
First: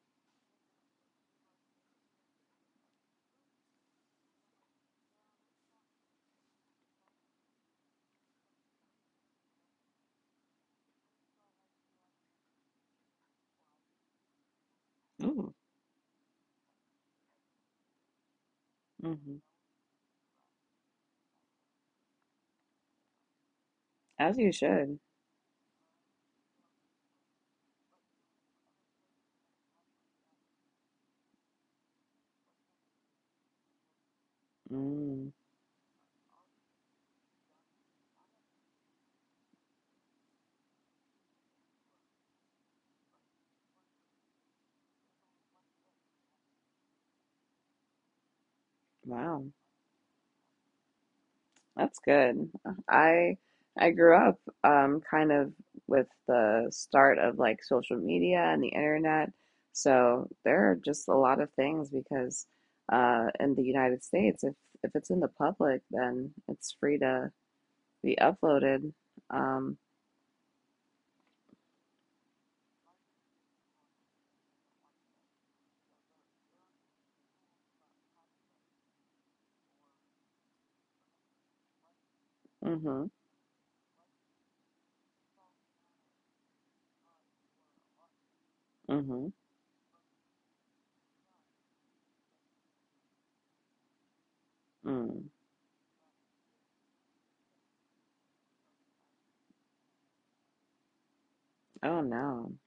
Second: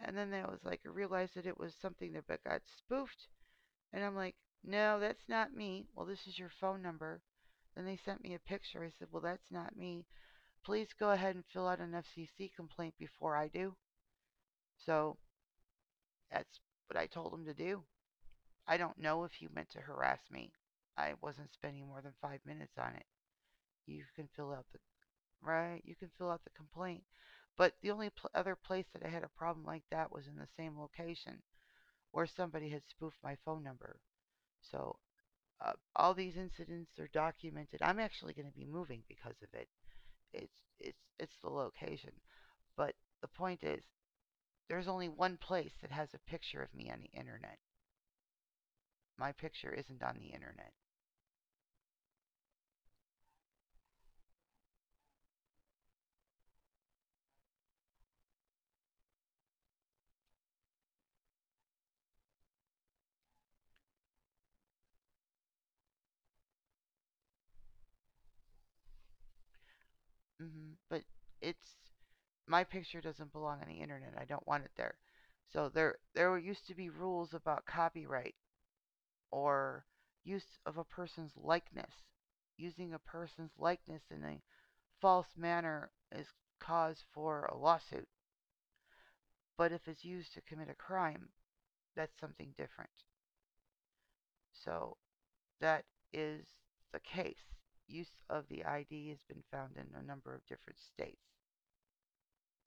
Speaker 1: And then I was like, I realized that it was something that but got spoofed, and I'm like, no, that's not me. Well, this is your phone number. Then they sent me a picture. I said, well, that's not me. Please go ahead and fill out an FCC complaint before I do. So
Speaker 2: Ooh.
Speaker 1: that's what I told him to do. I don't know if
Speaker 2: Hmm.
Speaker 1: he meant to harass me. I wasn't spending more than 5 minutes on it. You can
Speaker 2: As you
Speaker 1: fill out the
Speaker 2: should.
Speaker 1: right. You can fill out the complaint. But the only other place that I had a problem like that was in the same location where somebody had spoofed my phone number. So
Speaker 2: Mm.
Speaker 1: all these incidents are documented. I'm actually going to be moving because of it. It's it's the location. But the point is, there's only one place that has a picture of me on the internet. My
Speaker 2: Wow.
Speaker 1: picture isn't on the internet.
Speaker 2: That's good. I I grew up kind of with the start of like social media and the internet. So there are just a lot of things because in the United States if it's in the public then it's free to be uploaded. Um.
Speaker 1: Hmm. But it's my picture doesn't belong on the internet. I don't want it there. So there used to be rules about copyright or use of a person's likeness. Using a
Speaker 2: Mhm.
Speaker 1: person's likeness in a false manner is cause for a lawsuit.
Speaker 2: Mhm.
Speaker 1: But if it's used to commit a crime, that's something different. So
Speaker 2: Mm.
Speaker 1: that is the case. Use of the ID has been found in a number of different states.
Speaker 2: Oh no.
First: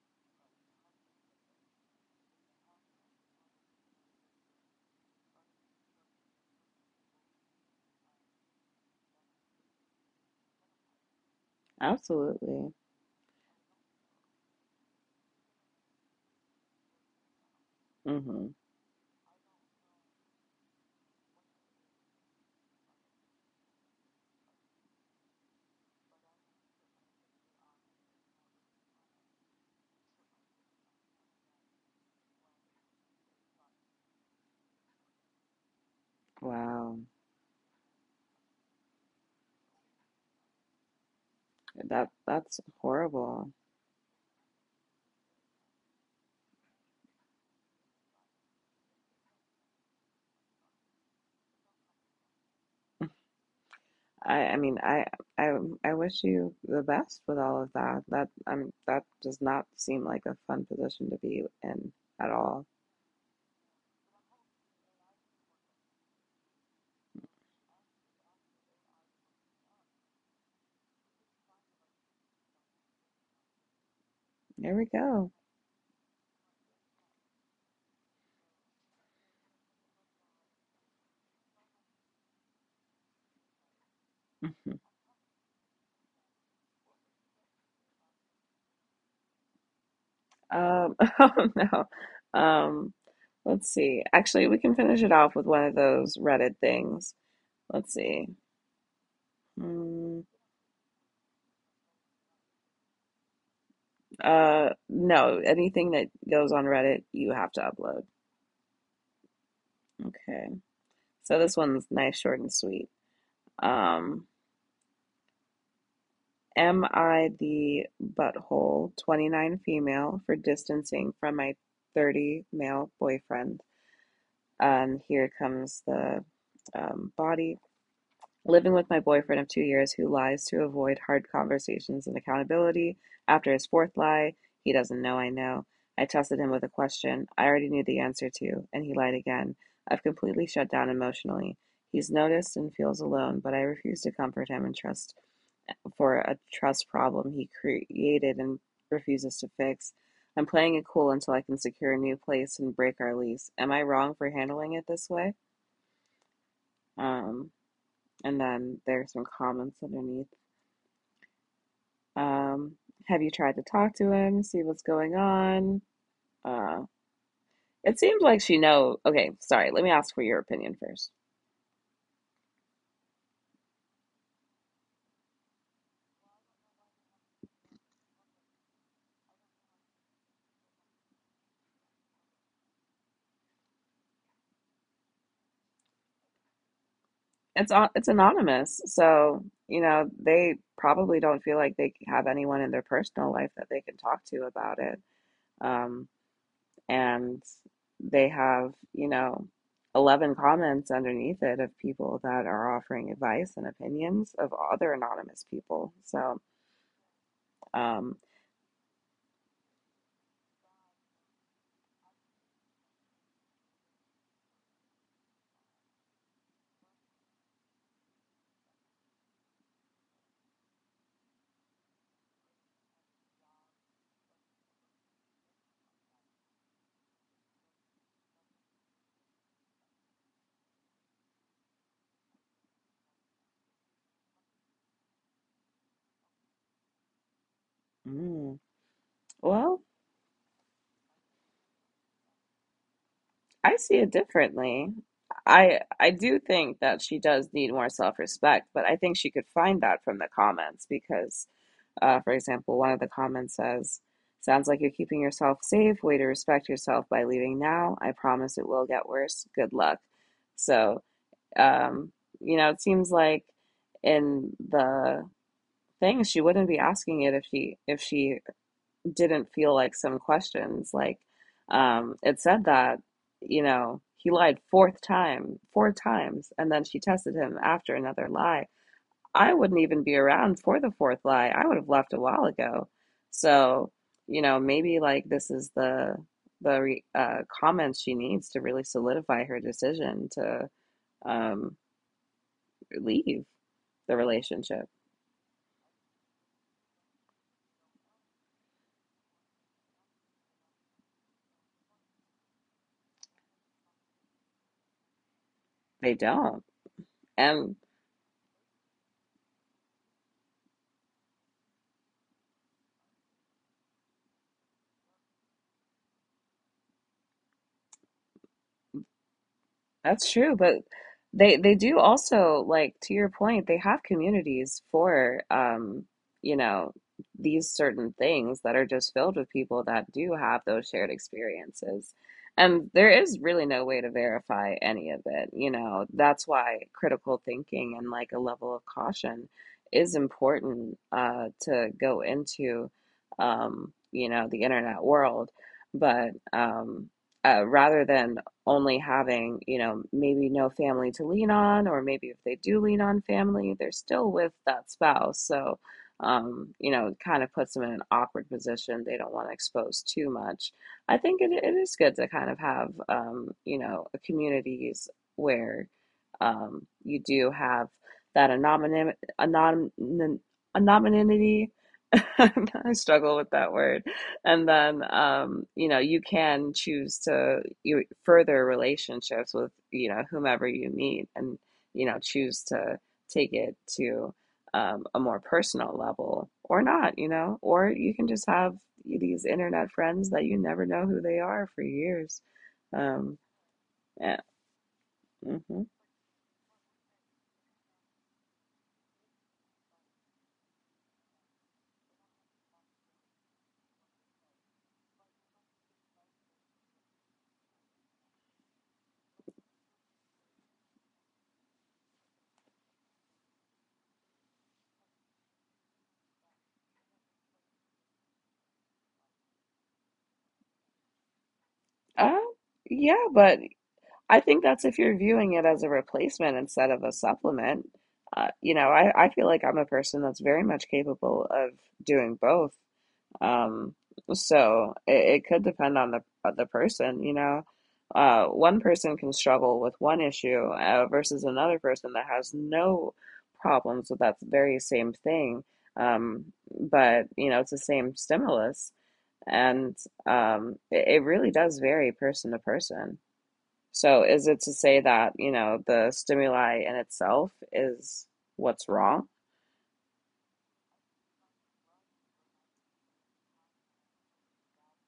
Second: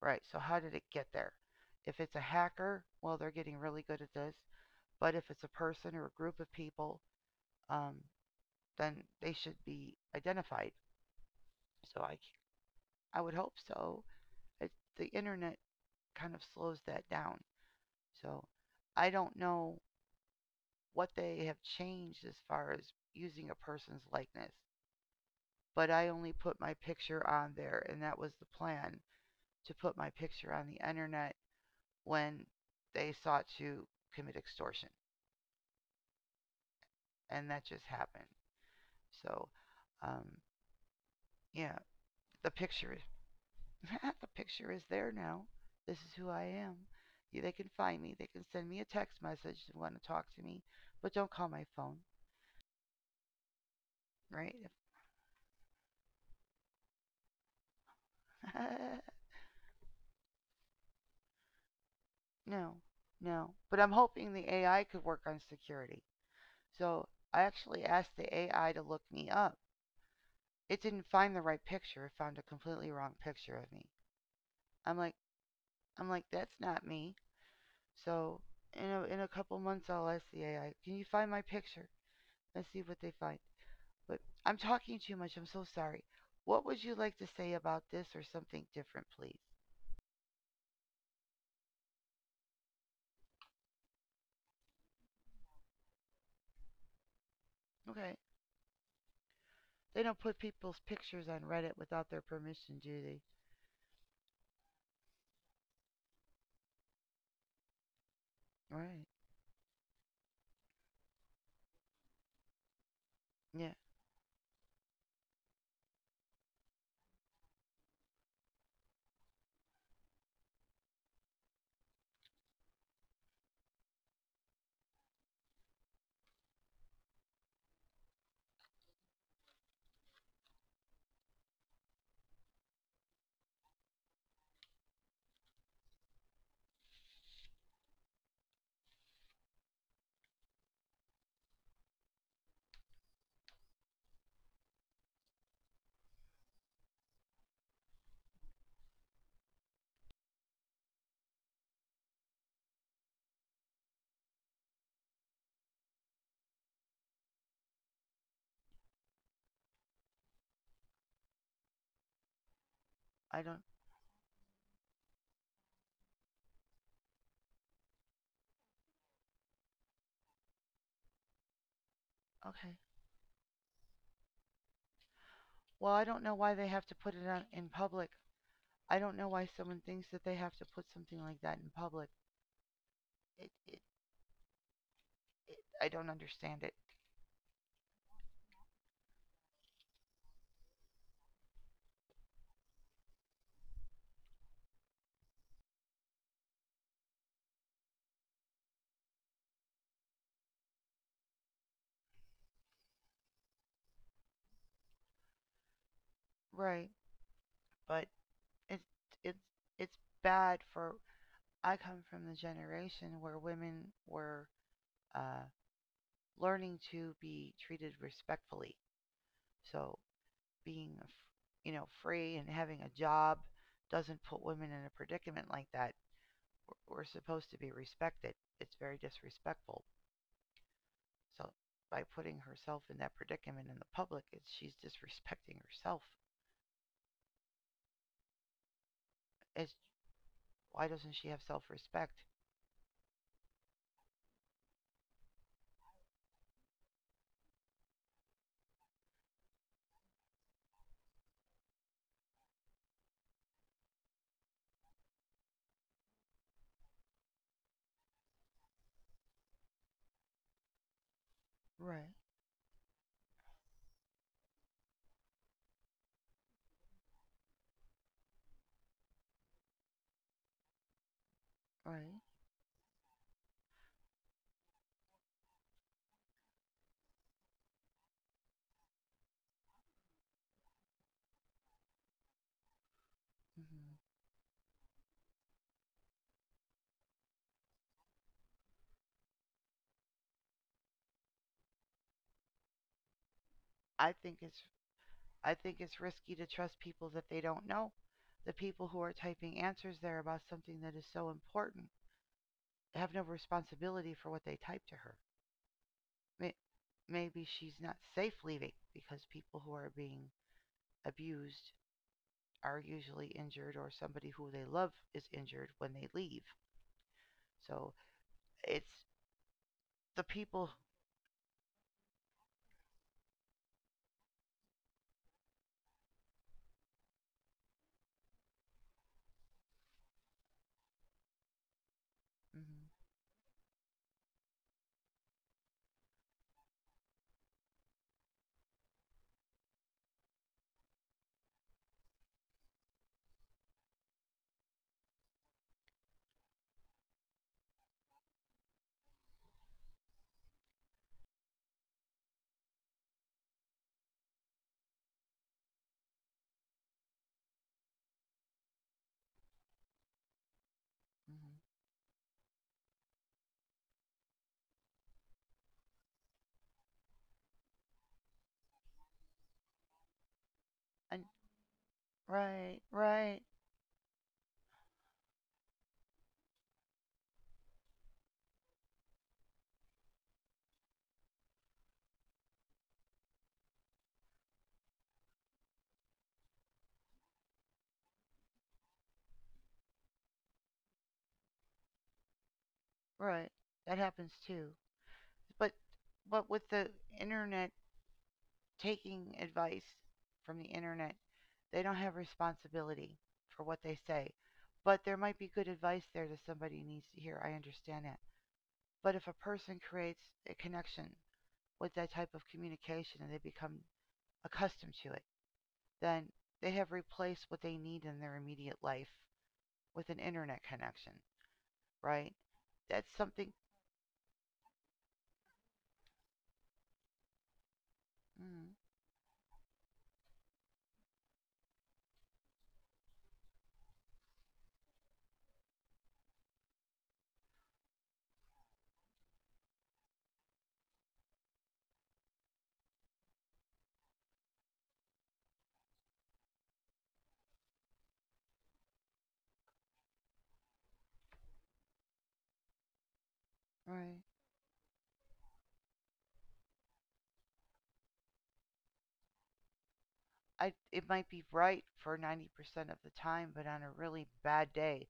Speaker 1: Right, so how did it get there? If it's a hacker, well, they're getting really good at this. But if it's a person or a group of people, um, then they should be identified. So
Speaker 2: Absolutely.
Speaker 1: I would hope so. It, the internet kind of slows that down. So
Speaker 2: Mhm.
Speaker 1: I don't know what they have changed as far as using a person's likeness. But I only put my picture on there, and that was the plan to put my picture on the internet when they sought to commit extortion,
Speaker 2: Wow.
Speaker 1: and that just happened. So, um, yeah,
Speaker 2: That
Speaker 1: the
Speaker 2: that's
Speaker 1: picture,
Speaker 2: horrible.
Speaker 1: the picture is there now. This is who I am. Yeah, they can find me. They can send me a text message if they want to talk to me, but don't call my phone,
Speaker 2: I,
Speaker 1: right?
Speaker 2: I mean, I, I, I wish you the best with all of that. That, that does not seem like a fun position to be in at all.
Speaker 1: No, no. But I'm hoping the AI could work on security. So I actually asked the AI to look me up. It didn't find the right picture. It found a completely wrong picture of me.
Speaker 2: There we
Speaker 1: I'm like,
Speaker 2: go.
Speaker 1: I'm like, that's not me. So in a couple months, I'll ask the AI, can you find my picture? Let's see what they find. But I'm talking too much. I'm so sorry. What would you like to say about this or something different, please?
Speaker 2: Oh no. Um, let's see. Actually, we can finish it off with one of those Reddit things. Let's
Speaker 1: Okay.
Speaker 2: see.
Speaker 1: They don't
Speaker 2: Mm.
Speaker 1: put people's pictures on Reddit without their permission, do they?
Speaker 2: No, anything that goes on Reddit, you have to upload.
Speaker 1: Right.
Speaker 2: Okay. So this one's nice, short, and sweet.
Speaker 1: Yeah.
Speaker 2: Um. Am I the butthole, 29 female, for distancing from my 30 male boyfriend? And here comes the body. Living with my boyfriend of 2 years who lies to avoid hard conversations and accountability. After his fourth lie, he doesn't know. I tested him with a question I already knew the answer to, and he lied again. I've completely shut down emotionally. He's noticed and feels alone, but I refuse to comfort him and trust for a trust problem he created and refuses to fix. I'm playing it cool until I can secure a new place and break our lease. Am I wrong for handling it this way? Um, and then there's some comments underneath. Um, have you
Speaker 1: I
Speaker 2: tried
Speaker 1: don't.
Speaker 2: to talk to him, see what's going on? Uh, it seems like she know. Okay, sorry. Let me ask for your opinion first.
Speaker 1: Okay. Well, I don't know why they have to put it on in public. I don't know why someone thinks that they have to put something like that in public. It, it I don't understand it.
Speaker 2: It's anonymous, so you know they probably don't feel like they have anyone in their personal life that they can talk to about it. Um, and they have, you know, 11 comments underneath it of people that are offering advice and opinions of other anonymous people.
Speaker 1: Right. But
Speaker 2: um,
Speaker 1: it's it's it's bad for. I come from the generation where women were uh, learning to be treated respectfully. So being, you know, free and having a job doesn't put women in a predicament like that. We're supposed to be respected. It's very disrespectful. So by putting herself in that predicament in the public, she's disrespecting herself.
Speaker 2: mm.
Speaker 1: It's,
Speaker 2: Well,
Speaker 1: why doesn't she have self-respect?
Speaker 2: I see it differently. I do think that she does need more self-respect, but I think she could find that from the comments because, for example, one of the comments says, "Sounds like you're keeping yourself safe. Way to respect yourself by leaving now. I promise it will get worse. Good luck." So Um,
Speaker 1: Right.
Speaker 2: you know, it seems like in the thing she wouldn't be asking it if she didn't feel like some questions. Like
Speaker 1: Right.
Speaker 2: it said that, you know, he lied fourth time, four times, and then she tested him after another lie. I wouldn't even be around for the fourth lie. I would have left a while ago.
Speaker 1: Hmm.
Speaker 2: So, you know, maybe like this is the comments she needs to really solidify her decision to. Um, Leave
Speaker 1: I
Speaker 2: the
Speaker 1: think it's
Speaker 2: relationship.
Speaker 1: I think it's risky to trust people that they don't know. The people who are typing answers there about something that is so important have no responsibility for what they type to her.
Speaker 2: They
Speaker 1: May-
Speaker 2: don't.
Speaker 1: Maybe
Speaker 2: And
Speaker 1: she's not safe leaving because people who are being abused are usually injured or somebody who they love is injured when they leave. So it's the
Speaker 2: that's true,
Speaker 1: people.
Speaker 2: but they do also like to your point, they have communities for you know, these certain things that are just filled with people that do have those shared experiences.
Speaker 1: Hmm.
Speaker 2: And there is really no way to verify any of it, you know. That's why critical thinking and like a level of caution is important to go into you know, the internet world. But Rather than only having, you know, maybe no family to lean on, or maybe if they do lean on family, they're still with that spouse. So, you know, it kind of puts them in an awkward position. They don't want to expose too much. I think
Speaker 1: Hmm.
Speaker 2: it is good to kind of have, you know, communities where you do have that
Speaker 1: And
Speaker 2: anonymity.
Speaker 1: right,
Speaker 2: I struggle
Speaker 1: right,
Speaker 2: with that word. And then, you know, you can choose to you further relationships with, you know, whomever you meet and, you know, choose to take it to a more personal level or not, you know, or you can just have these internet friends that you never know who they are for years. Um,
Speaker 1: right. That happens
Speaker 2: yeah,
Speaker 1: too. But
Speaker 2: hmm
Speaker 1: but with the internet, taking advice from the internet, they don't have responsibility for what they say. But there might be good advice there that somebody needs to hear. I understand that. But if a person creates a connection with that type of communication and they become accustomed to it, then they have replaced what they need in their immediate life with an internet connection, right?
Speaker 2: Uh,
Speaker 1: That's
Speaker 2: yeah,
Speaker 1: something.
Speaker 2: but I think that's if you're viewing it as a replacement instead of a supplement.
Speaker 1: Mm,
Speaker 2: I feel like I'm a person that's very much capable of doing both. Um, so it could depend on the person. You know, one person can struggle with one issue versus another person that has no problems with that very same thing. But you know, it's the same stimulus, and it really does vary person to person.
Speaker 1: right.
Speaker 2: So is it to say that, you know, the stimuli in itself is what's wrong?
Speaker 1: I it might be right for 90% of the time, but on a really bad day,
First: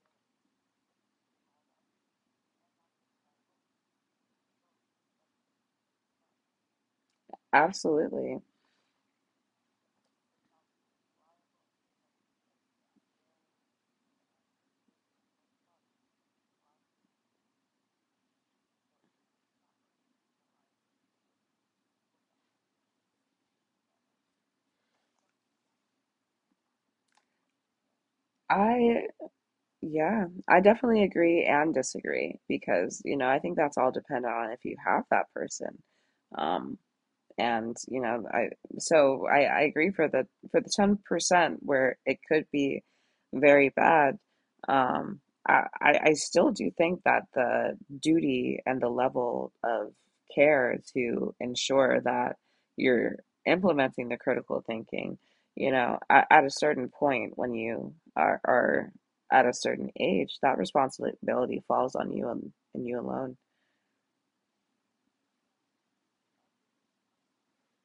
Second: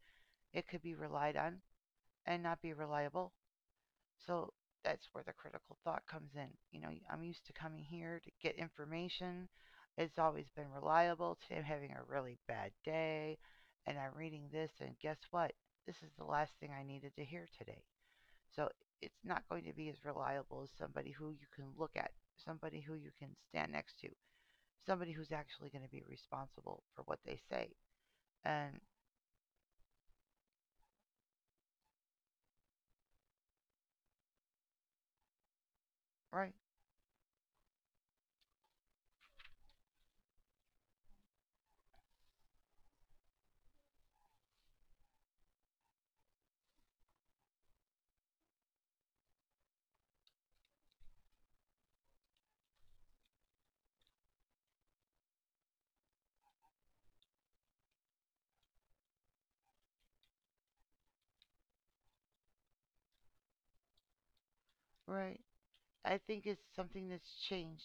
Speaker 1: it could be relied on and not be reliable. So that's where the critical thought comes in. You know, I'm used to coming here to
Speaker 2: Absolutely.
Speaker 1: get information. It's always been reliable. Today I'm having a really bad day and I'm reading this and guess what? This is the last thing I needed to hear today. So it's not going to be as reliable as somebody who you can look at, somebody who you can stand next to, somebody who's actually going to be responsible for what they say. And
Speaker 2: I, yeah, I definitely agree and disagree because, you know, I think that's all dependent on if you have that person.
Speaker 1: right,
Speaker 2: Um. And you know, I agree for the 10% where it could be very bad. Um, I still do think that the duty and the level of care to ensure that you're implementing the critical thinking, you know, at a certain point when you are at a certain age, that responsibility falls on you and you alone.
Speaker 1: right. I think it's something that's changed.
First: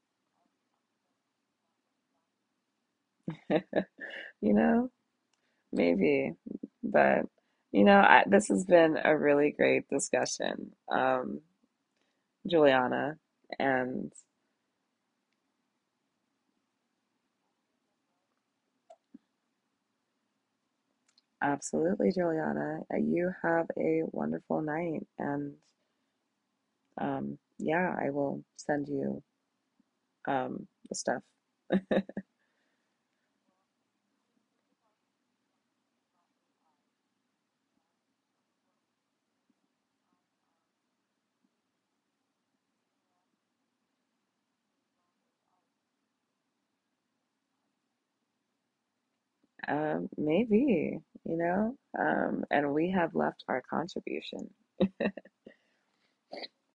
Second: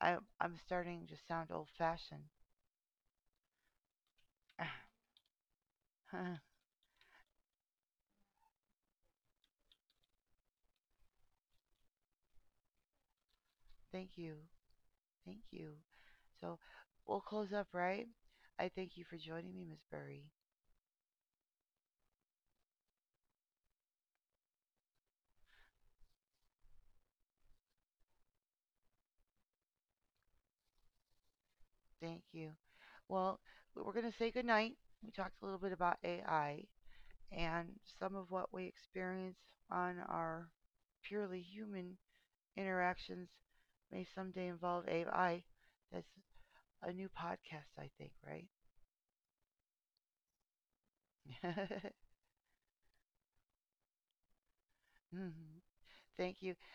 Speaker 1: I'm starting to sound old fashioned.
Speaker 2: You know? Maybe, but you know, I, this has been a really great discussion, Juliana, and
Speaker 1: Thank you. Thank you. So we'll close up, right? I thank you for joining me, Miss Burry.
Speaker 2: absolutely, Juliana, you have a wonderful night, and yeah, I will send you the stuff.
Speaker 1: Thank you. Well, we're going to say goodnight. We talked a little bit about AI and some of what we experience on our purely human interactions may someday involve AI. That's a new podcast, I think, right?
Speaker 2: Maybe, you know, and we have left our contribution.
Speaker 1: Thank you.